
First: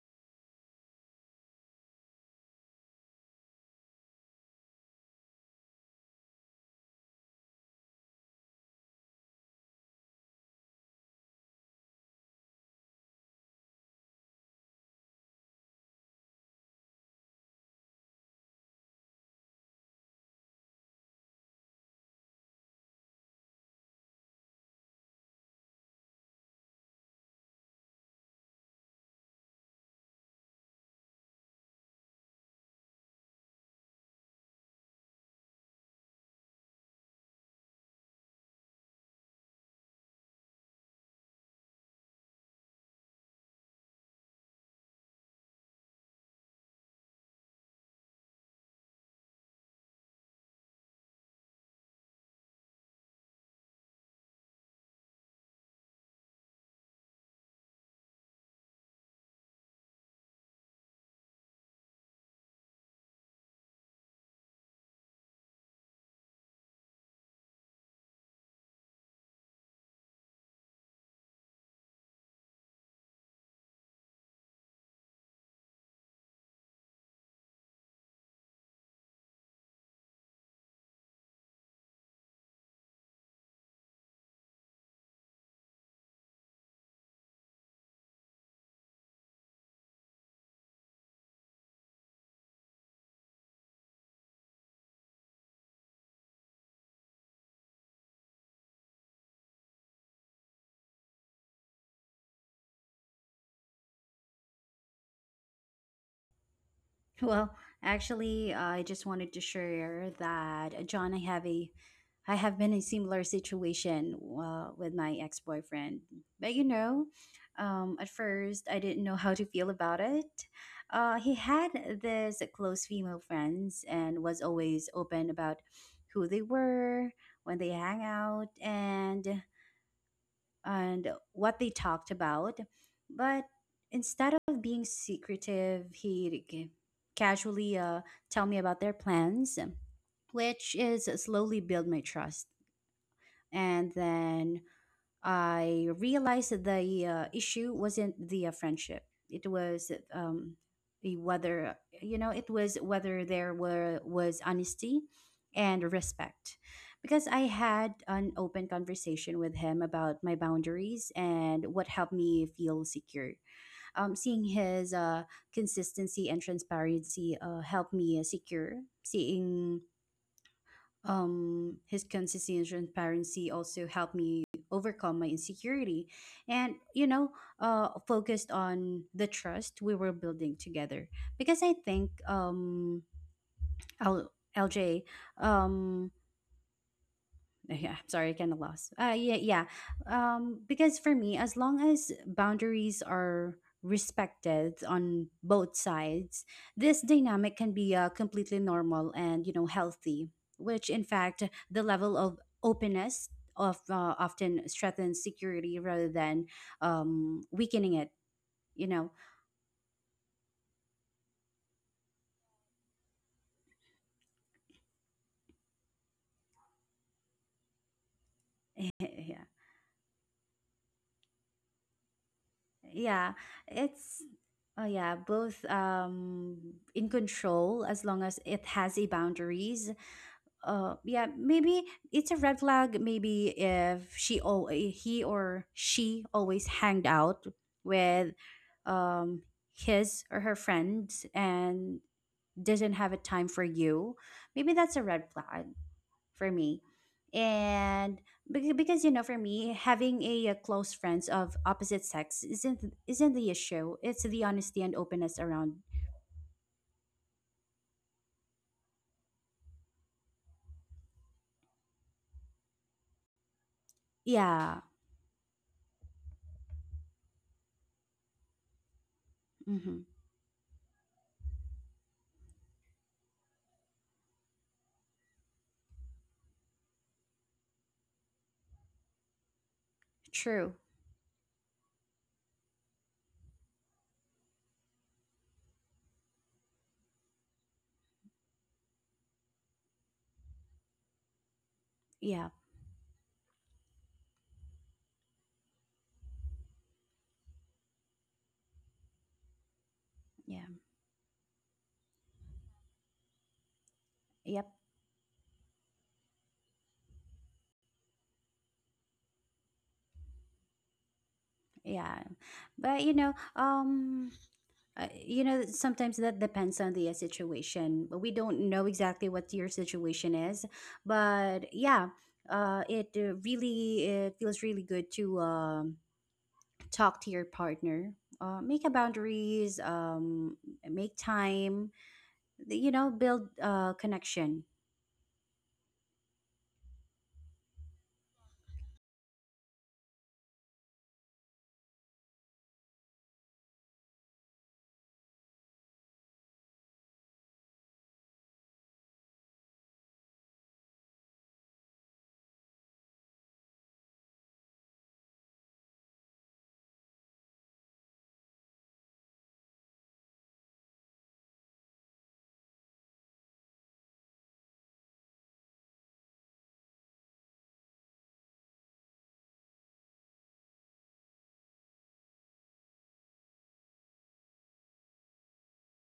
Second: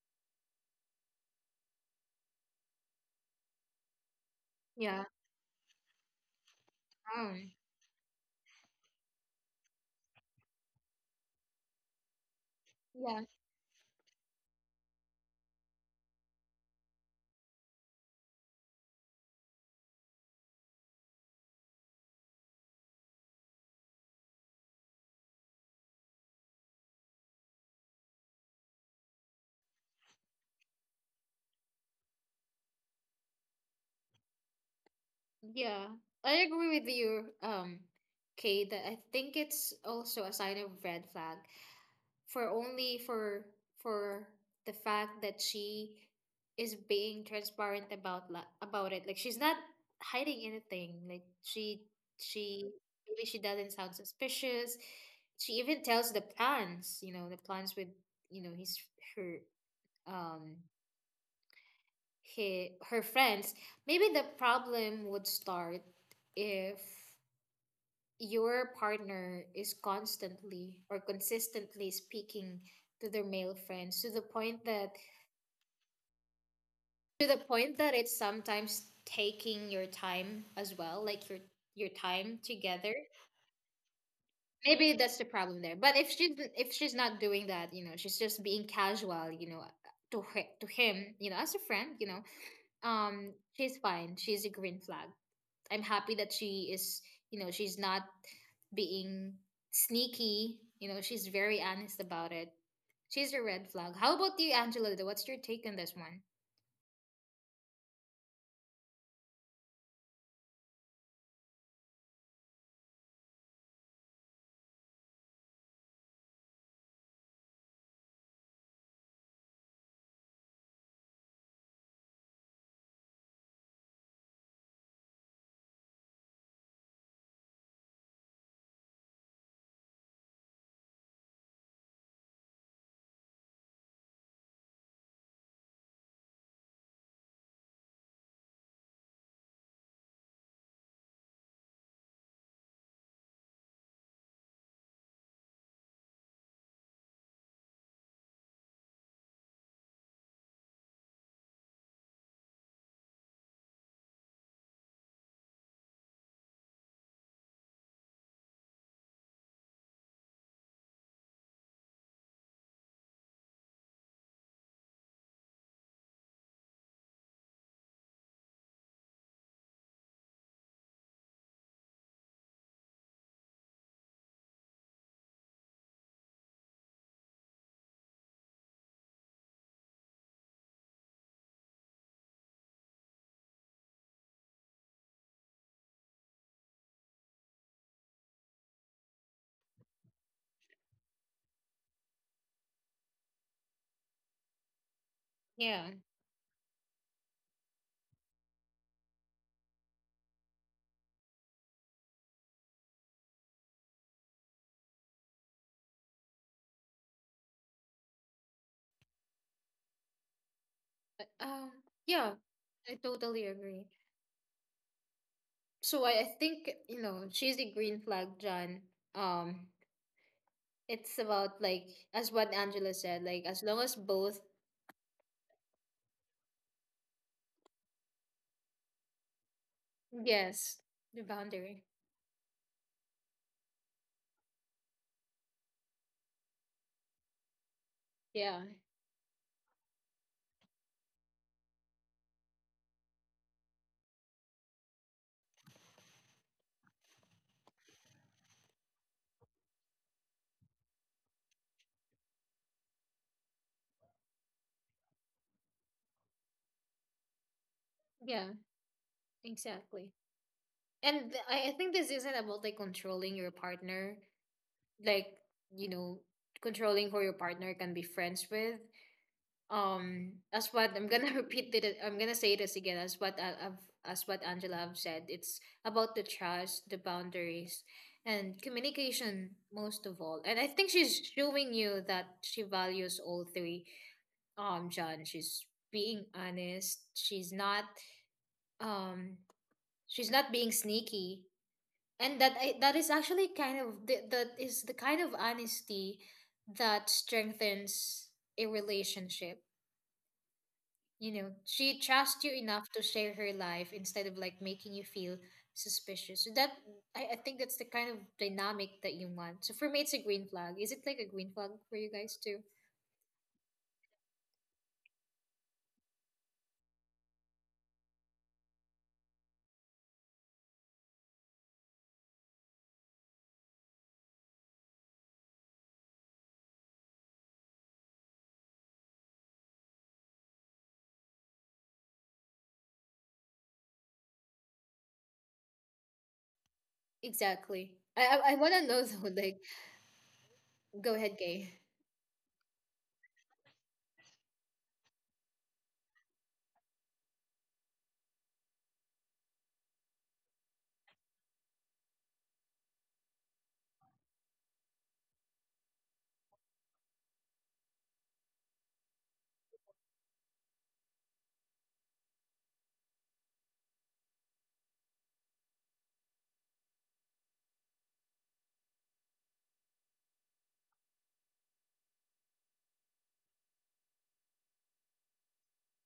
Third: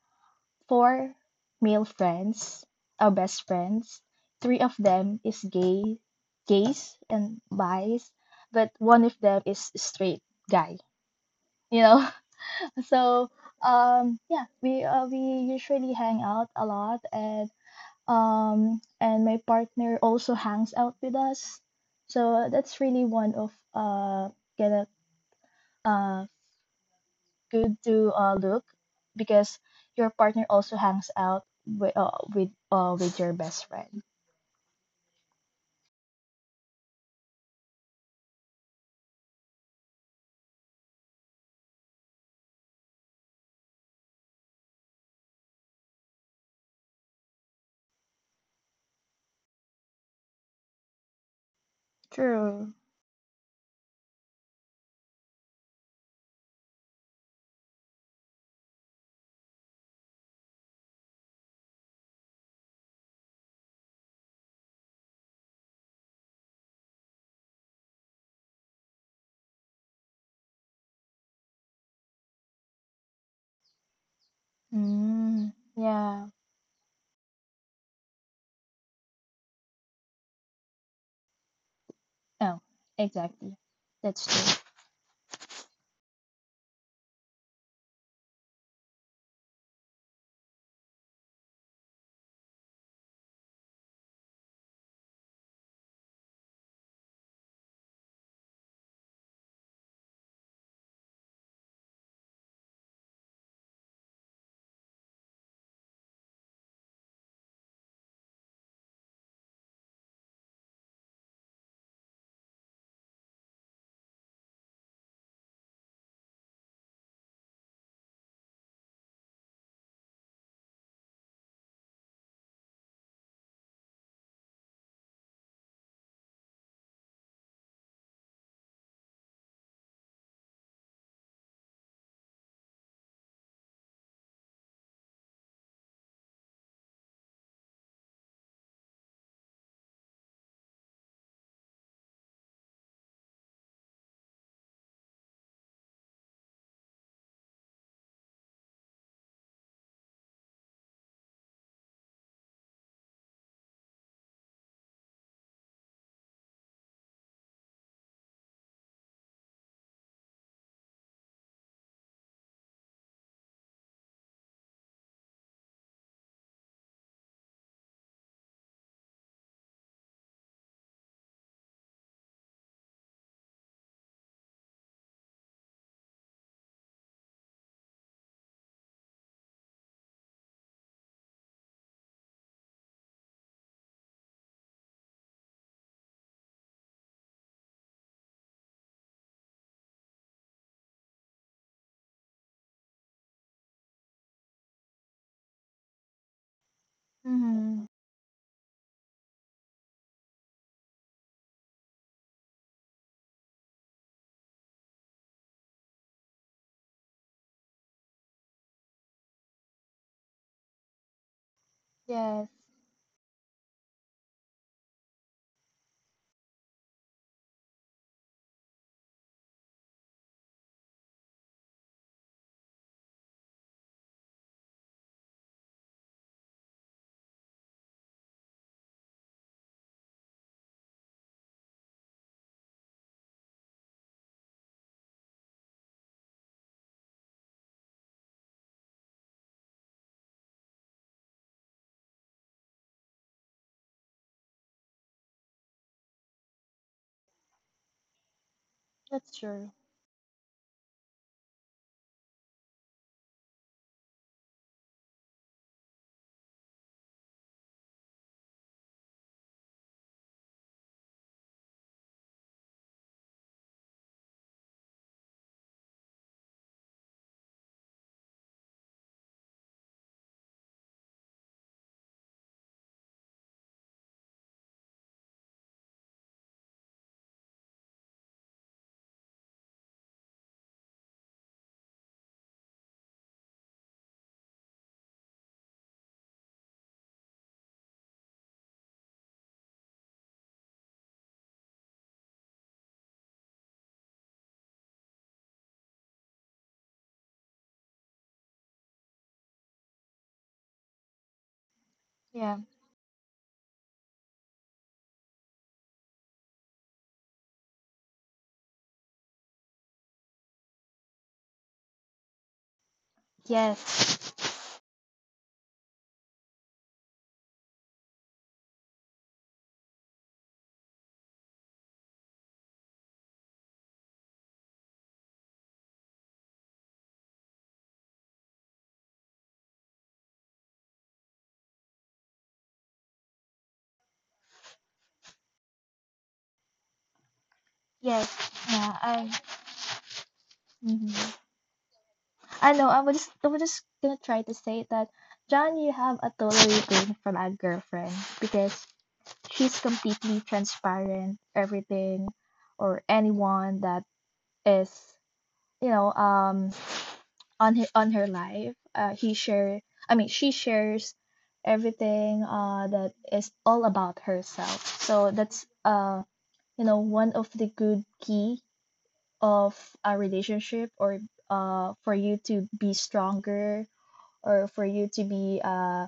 [SPEAKER 2] four male friends, our best friends. Three of
[SPEAKER 1] Yeah.
[SPEAKER 2] them is gay, gays and
[SPEAKER 1] Um,
[SPEAKER 2] bis, but one of them is straight guy. You know,
[SPEAKER 1] yeah.
[SPEAKER 2] so yeah, we usually hang out a lot, and my partner also hangs out with us. So that's really one of gonna uh good to look, because your partner also hangs out with with your best friend.
[SPEAKER 1] Yeah, I agree with you, Kay, that I think it's also a sign of red flag for only for the fact that she is being transparent about about it. Like she's not hiding anything. Like she
[SPEAKER 2] True.
[SPEAKER 1] she maybe she doesn't sound suspicious. She even tells the plans, you know, the plans with you know his her um he her friends. Maybe the problem would start if your partner is constantly or consistently speaking to their male friends to the point that
[SPEAKER 2] Mm, yeah.
[SPEAKER 1] to the point that it's sometimes taking your time as well, like your time
[SPEAKER 2] Oh,
[SPEAKER 1] together.
[SPEAKER 2] exactly. That's true.
[SPEAKER 1] Maybe that's the problem there, but if she's not doing that, you know, she's just being casual, you know, to her, to him, you know, as a friend, you know, she's fine, she's a green flag. I'm happy that she is, you know, she's not being sneaky. You know, she's very honest about it. She's a red flag. How about you, Angela? Though? What's your take on this one?
[SPEAKER 3] Well, actually, I just wanted to share that John, I have been in a similar situation with my ex boyfriend. But you know, at first I didn't know how to feel about it. He had this close female friends and was always open about who they were, when they hang out, and what they talked about. But instead of being secretive, casually tell me about their plans, which is slowly build my trust. And then I realized that the issue wasn't the friendship. It was the whether you know, it was whether there were was honesty and respect, because I had an open conversation with him about my boundaries and what helped me feel secure. Seeing his consistency and transparency helped me secure. Seeing his consistency and transparency also helped me overcome my insecurity, and you know, focused on the trust we were building together. Because I think L- LJ, um yeah, I'm sorry, I kind of lost yeah yeah Because for me, as long as boundaries are respected on both
[SPEAKER 1] Yeah.
[SPEAKER 3] sides, this dynamic can
[SPEAKER 2] Mm-hmm.
[SPEAKER 3] be completely normal, and you know, healthy, which in fact the level of openness of often strengthens security rather than weakening it, you know.
[SPEAKER 1] but, Um, yeah,
[SPEAKER 2] Yes,
[SPEAKER 1] I totally agree. So I think, you know, she's a green flag, John.
[SPEAKER 3] Yeah.
[SPEAKER 1] Um, it's about like as what Angela said,
[SPEAKER 3] Yeah,
[SPEAKER 1] like as long as
[SPEAKER 3] it's
[SPEAKER 1] both
[SPEAKER 3] oh yeah, both in control, as long as it has a boundaries.
[SPEAKER 1] yes, the
[SPEAKER 3] Yeah, maybe
[SPEAKER 1] boundary.
[SPEAKER 3] it's a red flag maybe if she or he or she always hanged out with
[SPEAKER 1] Yeah,
[SPEAKER 3] um his or her friends and doesn't have a time for you. Maybe that's a red flag for me. And because you know,
[SPEAKER 2] that's
[SPEAKER 3] for
[SPEAKER 2] true.
[SPEAKER 3] me, having a, close friends of opposite sex isn't the issue, it's the honesty and openness around.
[SPEAKER 1] yeah, exactly. And I think this isn't about like controlling your partner.
[SPEAKER 3] Yeah.
[SPEAKER 1] Like, you know, controlling who your partner can be friends with,
[SPEAKER 3] Mm-hmm.
[SPEAKER 1] as what I'm gonna repeat it, I'm gonna say this again, as what I've as what Angela have said, it's about the trust, the boundaries, and communication most of all, and I
[SPEAKER 3] True.
[SPEAKER 1] think she's showing you that she values all three. John, she's being honest, um she's not being sneaky, and
[SPEAKER 3] Yeah.
[SPEAKER 1] that is actually kind of that is the kind of honesty that strengthens a relationship.
[SPEAKER 3] Yeah.
[SPEAKER 1] You know, she trusts you
[SPEAKER 2] Yeah.
[SPEAKER 1] enough to share her life instead of like
[SPEAKER 3] Yep.
[SPEAKER 1] making you feel suspicious, so that I think that's the kind of dynamic that you want. So for me, it's a green flag. Is it like a green flag for you
[SPEAKER 3] Yeah.
[SPEAKER 1] guys too?
[SPEAKER 3] But you know,
[SPEAKER 2] Yes.
[SPEAKER 3] you know, sometimes that depends on the situation. But we don't know exactly what your situation is, but yeah, it really, it feels really good to talk to your partner. Make a boundaries, make time, you know, build connection.
[SPEAKER 1] Exactly.
[SPEAKER 2] Yes.
[SPEAKER 1] I want to
[SPEAKER 2] Yeah.
[SPEAKER 1] know though,
[SPEAKER 2] I.
[SPEAKER 1] like
[SPEAKER 2] Mhm.
[SPEAKER 1] go ahead, gay.
[SPEAKER 2] I know. I was just gonna try to say that, John, you have a totally refrain from a girlfriend, because she's completely transparent, everything, or anyone that is, you know, on her life. He share. I mean, she shares everything. That is all about herself. So that's you know, one of the good key of a relationship, or for you to be stronger, or for you to be uh,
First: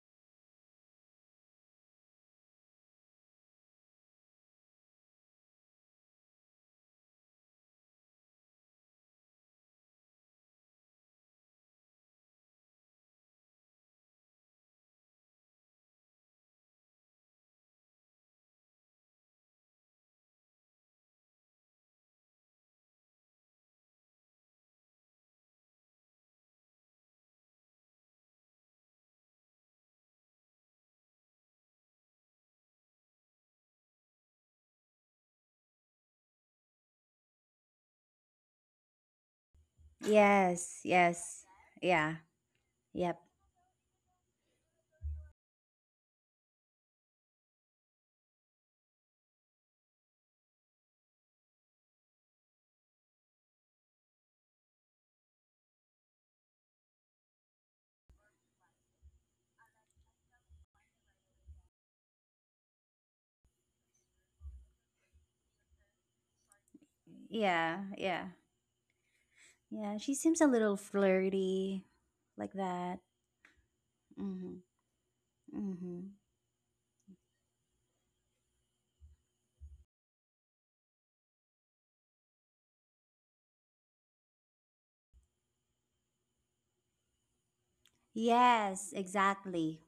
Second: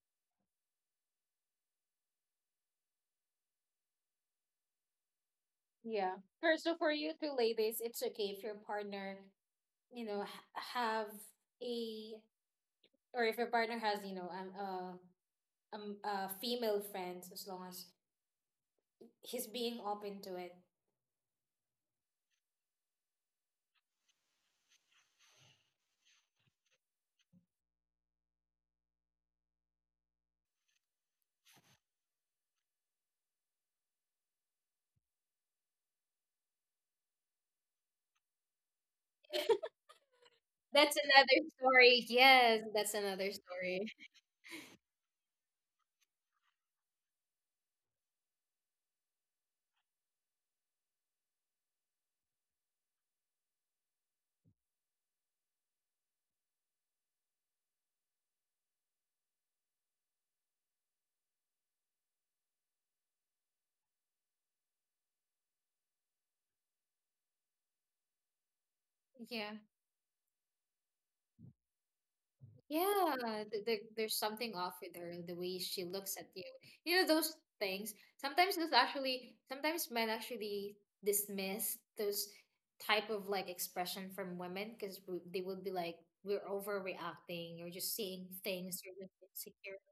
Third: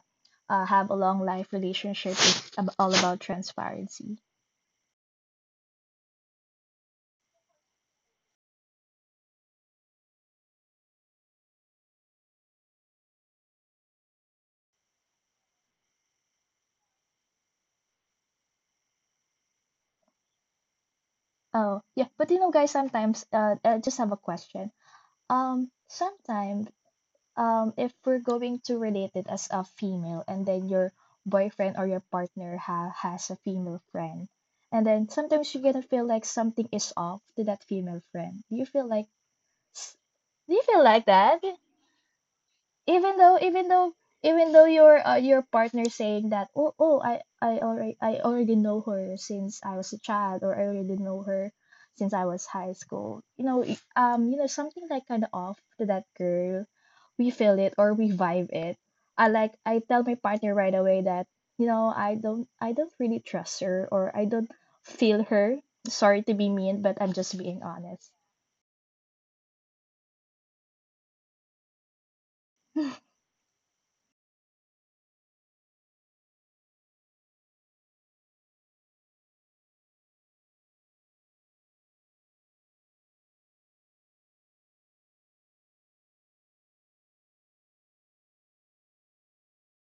[SPEAKER 2] uh have a long life relationship is all about transparency.
[SPEAKER 1] Yeah. First, so for you two ladies, it's okay if your partner, you know, have a or if your partner has, you know, female friends as long as he's being open to it.
[SPEAKER 2] Oh yeah, but you know, guys, sometimes I just have a question. Sometimes if we're going to relate it as a female, and then your boyfriend or your partner ha has a female friend, and then sometimes you're gonna feel like something is off to that female friend. Do you feel like s- do you
[SPEAKER 3] Yes,
[SPEAKER 2] feel
[SPEAKER 1] That's
[SPEAKER 2] like that?
[SPEAKER 1] another
[SPEAKER 3] yes.
[SPEAKER 1] story.
[SPEAKER 3] Yeah.
[SPEAKER 1] Yes, that's
[SPEAKER 2] even
[SPEAKER 3] Yep.
[SPEAKER 1] another
[SPEAKER 2] though even
[SPEAKER 1] story.
[SPEAKER 2] though even though your partner saying that, oh, I already, I already know her since I was a child, or I already know her since I was high school. You know, you know, something like kind of off to that girl, we feel it or we vibe it. I tell my partner right away that, you know, I don't really trust her, or I don't feel her. Sorry to be mean, but I'm just being
[SPEAKER 3] Yeah,
[SPEAKER 2] honest.
[SPEAKER 3] yeah.
[SPEAKER 1] Yeah.
[SPEAKER 3] Yeah, she seems a little flirty like that.
[SPEAKER 1] Yeah, there's something
[SPEAKER 3] Mm-hmm.
[SPEAKER 1] off with her, the way she
[SPEAKER 3] Mm-hmm.
[SPEAKER 1] looks at you. You know, those things. Sometimes those actually, sometimes men actually dismiss those type of like expression from women because they would be like, we're overreacting, you're just seeing things, you're
[SPEAKER 3] Yes,
[SPEAKER 1] just insecure.
[SPEAKER 3] exactly.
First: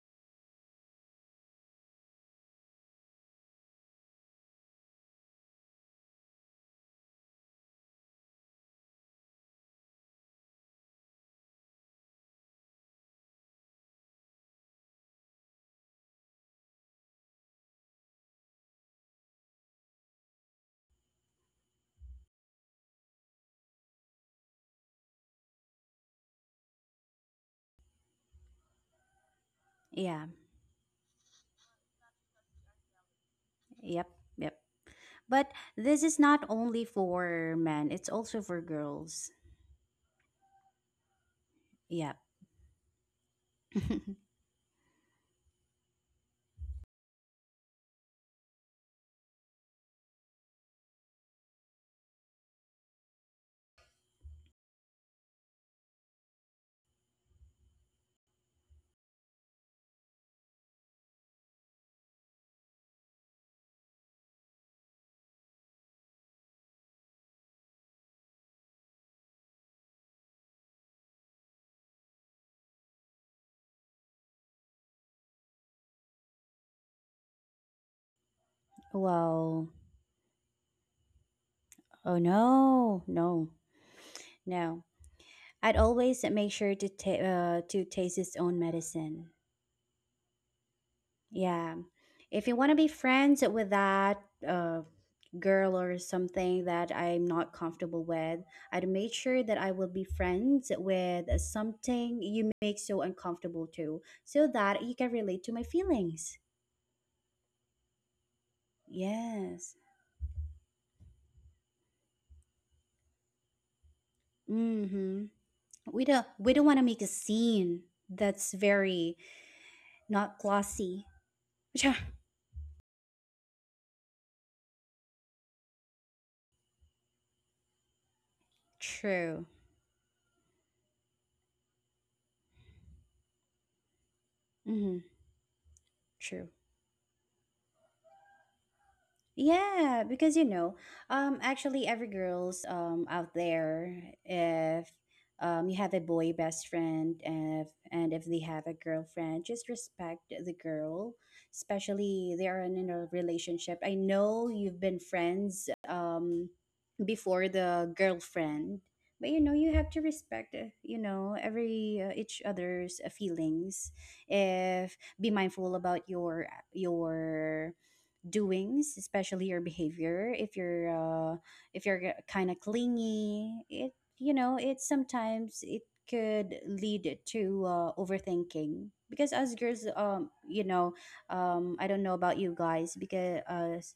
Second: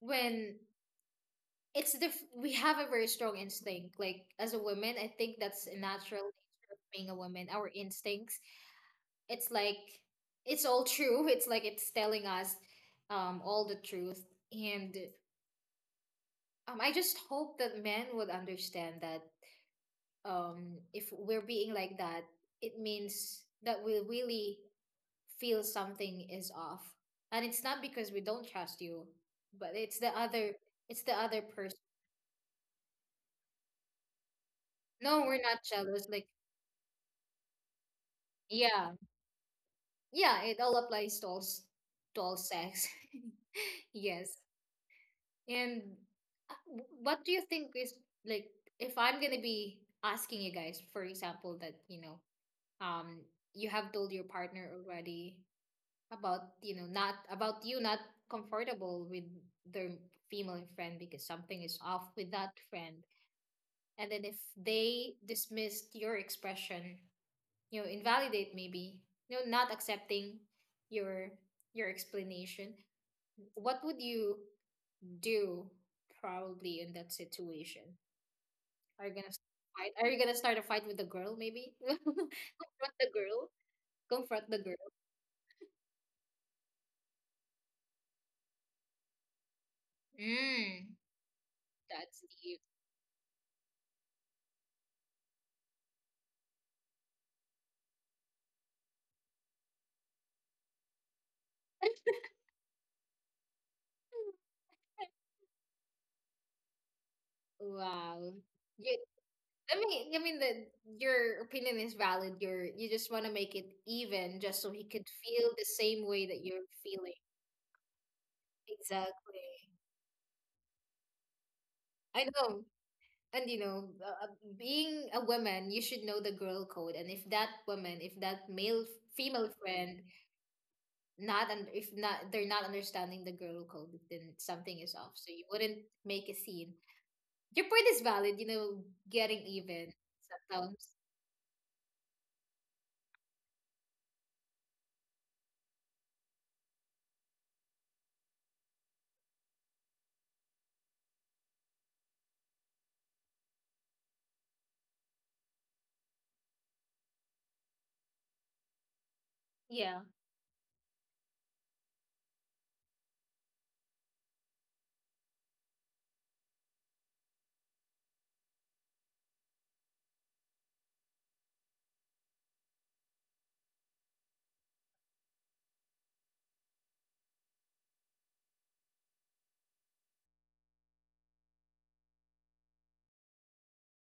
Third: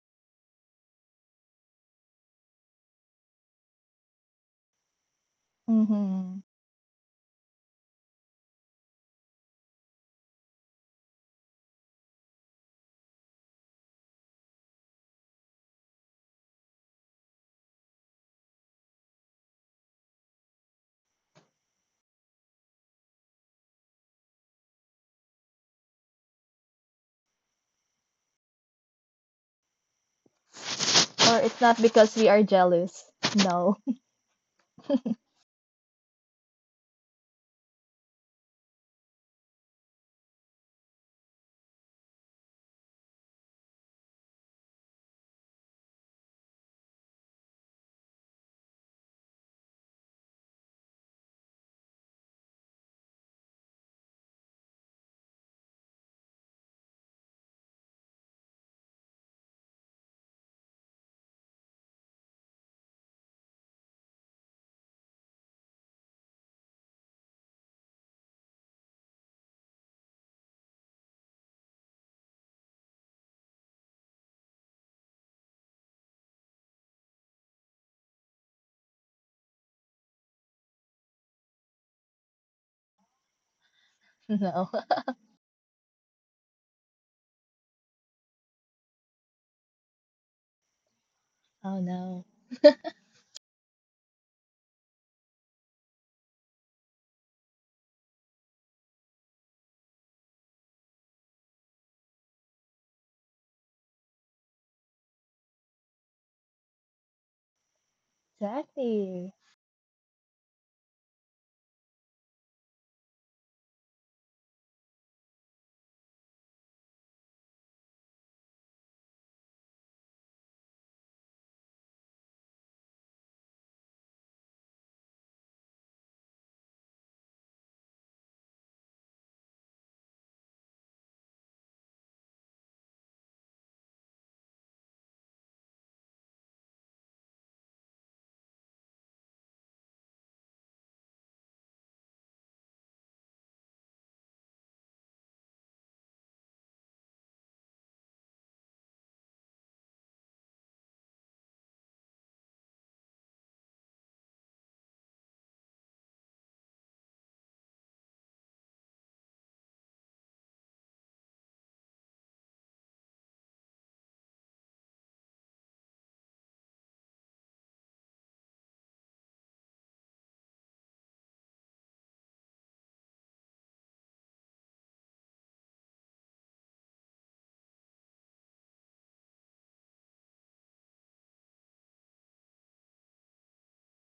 [SPEAKER 1] When we have a very strong instinct like as a woman. I think that's a natural
[SPEAKER 2] Hmm.
[SPEAKER 1] nature of being a woman, our instincts. It's like it's all true. It's like it's telling us all the truth, and I just hope that men would understand that, if we're being like that, it means that we really feel something is off, and it's not because we don't trust you, but it's the
[SPEAKER 3] Yeah.
[SPEAKER 1] other, it's the
[SPEAKER 2] Or
[SPEAKER 1] other
[SPEAKER 2] it's
[SPEAKER 1] person.
[SPEAKER 2] not because we are jealous. No.
[SPEAKER 3] Yep. Yep.
[SPEAKER 1] No, we're
[SPEAKER 3] But
[SPEAKER 1] not
[SPEAKER 3] this
[SPEAKER 1] jealous,
[SPEAKER 3] is
[SPEAKER 1] like
[SPEAKER 3] not only for men, it's also for
[SPEAKER 1] yeah.
[SPEAKER 3] girls.
[SPEAKER 1] Yeah, it all applies to all,
[SPEAKER 3] Yeah.
[SPEAKER 1] to all sex. Yes. And what do you think is like if I'm gonna be asking you guys, for example, that you know, um, you have told your partner already about you know not about you not comfortable with their female friend because something is off with that friend, and then if they dismissed your expression, you know, invalidate maybe, you know, not accepting your your explanation, what would you do probably in that situation? Are you gonna s-
[SPEAKER 3] Well,
[SPEAKER 1] Fight? Are you gonna start a fight with the girl, maybe
[SPEAKER 3] oh
[SPEAKER 1] confront
[SPEAKER 3] no.
[SPEAKER 1] the
[SPEAKER 3] No.
[SPEAKER 1] girl? Confront the
[SPEAKER 2] No.
[SPEAKER 3] No.
[SPEAKER 1] girl.
[SPEAKER 3] I'd always make sure to taste his own medicine.
[SPEAKER 1] Mm,
[SPEAKER 3] Yeah.
[SPEAKER 2] Oh
[SPEAKER 1] that's
[SPEAKER 2] no.
[SPEAKER 3] If you
[SPEAKER 1] deep.
[SPEAKER 3] want to be friends with that uh, girl or something that I'm not comfortable with, I'd make sure that I will be friends with something you make so uncomfortable too, so that you can relate to my feelings.
[SPEAKER 1] Wow. You,
[SPEAKER 2] Exactly.
[SPEAKER 3] Yes.
[SPEAKER 1] I mean, I mean that your opinion is valid. You're you just want to make it even just so he could
[SPEAKER 3] Mm-hmm.
[SPEAKER 1] feel the same way that
[SPEAKER 3] We don't
[SPEAKER 1] you're
[SPEAKER 3] want to make a
[SPEAKER 1] feeling.
[SPEAKER 3] scene, that's very
[SPEAKER 1] Exactly.
[SPEAKER 3] not glossy.
[SPEAKER 1] I know. And you know being a woman, you should know the girl code. And if that woman, if that male
[SPEAKER 3] True.
[SPEAKER 1] female friend not, and if not they're not understanding the girl code, then something is
[SPEAKER 3] Mm-hmm.
[SPEAKER 1] off, so you wouldn't make a
[SPEAKER 3] True.
[SPEAKER 1] scene. Your point is valid, you know, getting even
[SPEAKER 3] Yeah, because you know,
[SPEAKER 1] sometimes.
[SPEAKER 3] actually, every girl's out there, if you have a boy best friend, if and if they have a girlfriend, just respect the girl, especially they are in a relationship. I know you've been friends before the girlfriend, but you know, you have
[SPEAKER 1] Yeah,
[SPEAKER 3] to respect, you know, every each other's feelings. If be mindful about your your doings, especially your behavior. If you're if you're kind of clingy, it you know, it sometimes it could lead to overthinking. Because us girls, you know, I don't know about you guys, because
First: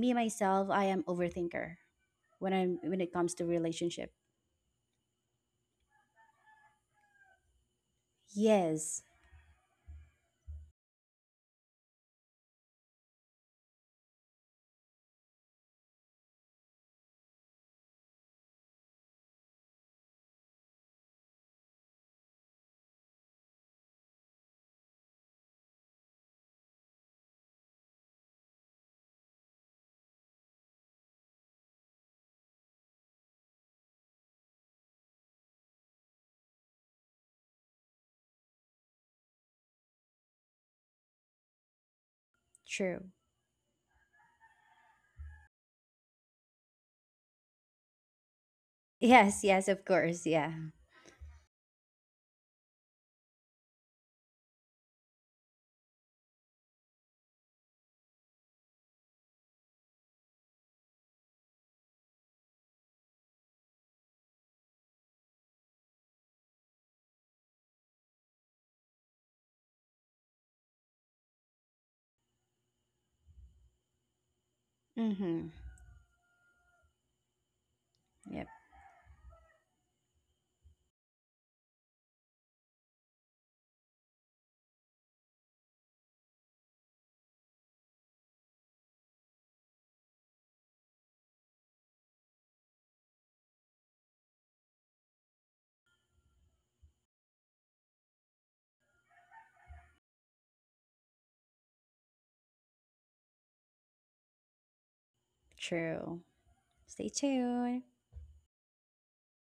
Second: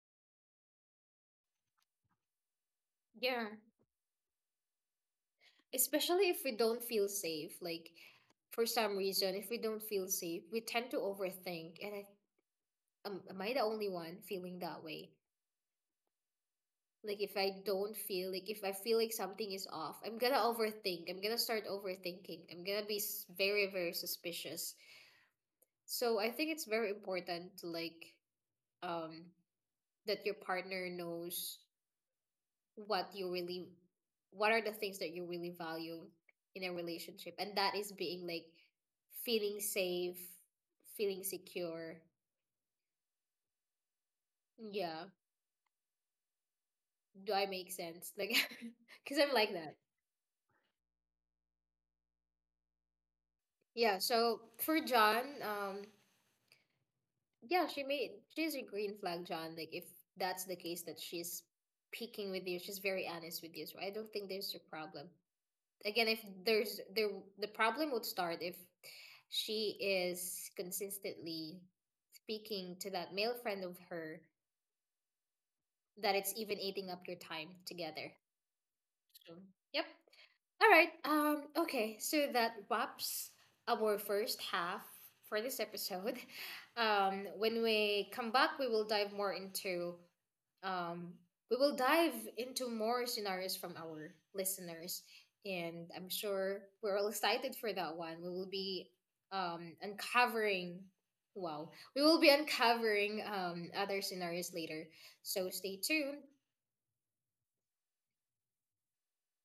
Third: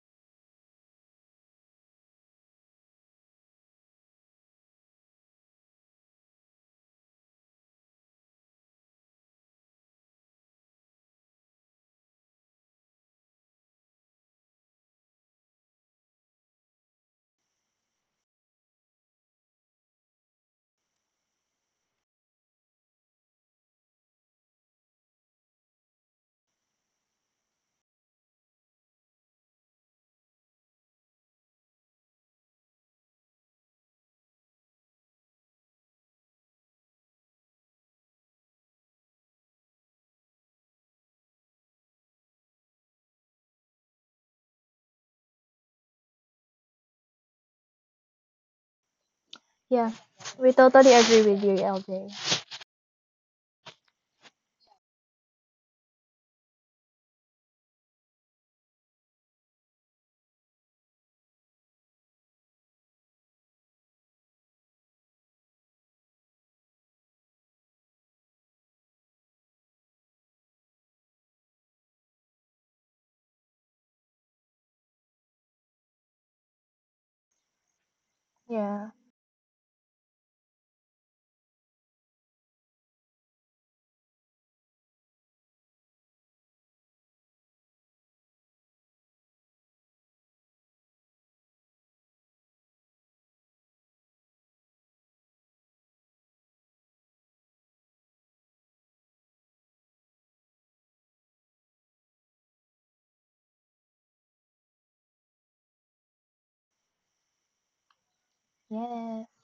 [SPEAKER 3] me myself, I am overthinker when I'm when it comes to
[SPEAKER 1] yeah,
[SPEAKER 3] relationship.
[SPEAKER 1] especially if we don't feel safe, like for some
[SPEAKER 3] Yes.
[SPEAKER 1] reason if we don't feel safe, we tend to overthink. And I am I the only one feeling that way, like if I don't feel like if I feel like something is off, I'm gonna overthink, I'm gonna start overthinking, I'm gonna be very, very suspicious. So I think it's very important to like um that your partner knows what you really what are the things that you really value in a relationship, and that is being like feeling safe, feeling secure.
[SPEAKER 3] True.
[SPEAKER 1] Yeah. Do I make sense, like because I'm
[SPEAKER 3] Yes,
[SPEAKER 1] like
[SPEAKER 3] yes,
[SPEAKER 1] that?
[SPEAKER 3] of
[SPEAKER 2] Yeah,
[SPEAKER 3] course, yeah.
[SPEAKER 2] we totally agree with you, LJ.
[SPEAKER 1] Yeah, so for John, yeah, she made she's a green flag, John. Like if that's the case that she's peeking with you, she's very honest with you. So I don't think there's a problem. Again, if there's there the problem would start if she is consistently speaking to that male friend of her
[SPEAKER 3] Mm-hmm.
[SPEAKER 1] that it's even eating up your time together.
[SPEAKER 3] Yep.
[SPEAKER 2] Yeah.
[SPEAKER 1] So yep. All right. Okay, so that wraps our first half for this episode. When we come back we will dive more into Um, we will dive into more scenarios from our listeners, and I'm sure we're all excited for that one. We will be uncovering, wow, we will be uncovering other scenarios later. So stay
[SPEAKER 3] True.
[SPEAKER 1] tuned
[SPEAKER 3] Stay tuned.
[SPEAKER 2] Yes.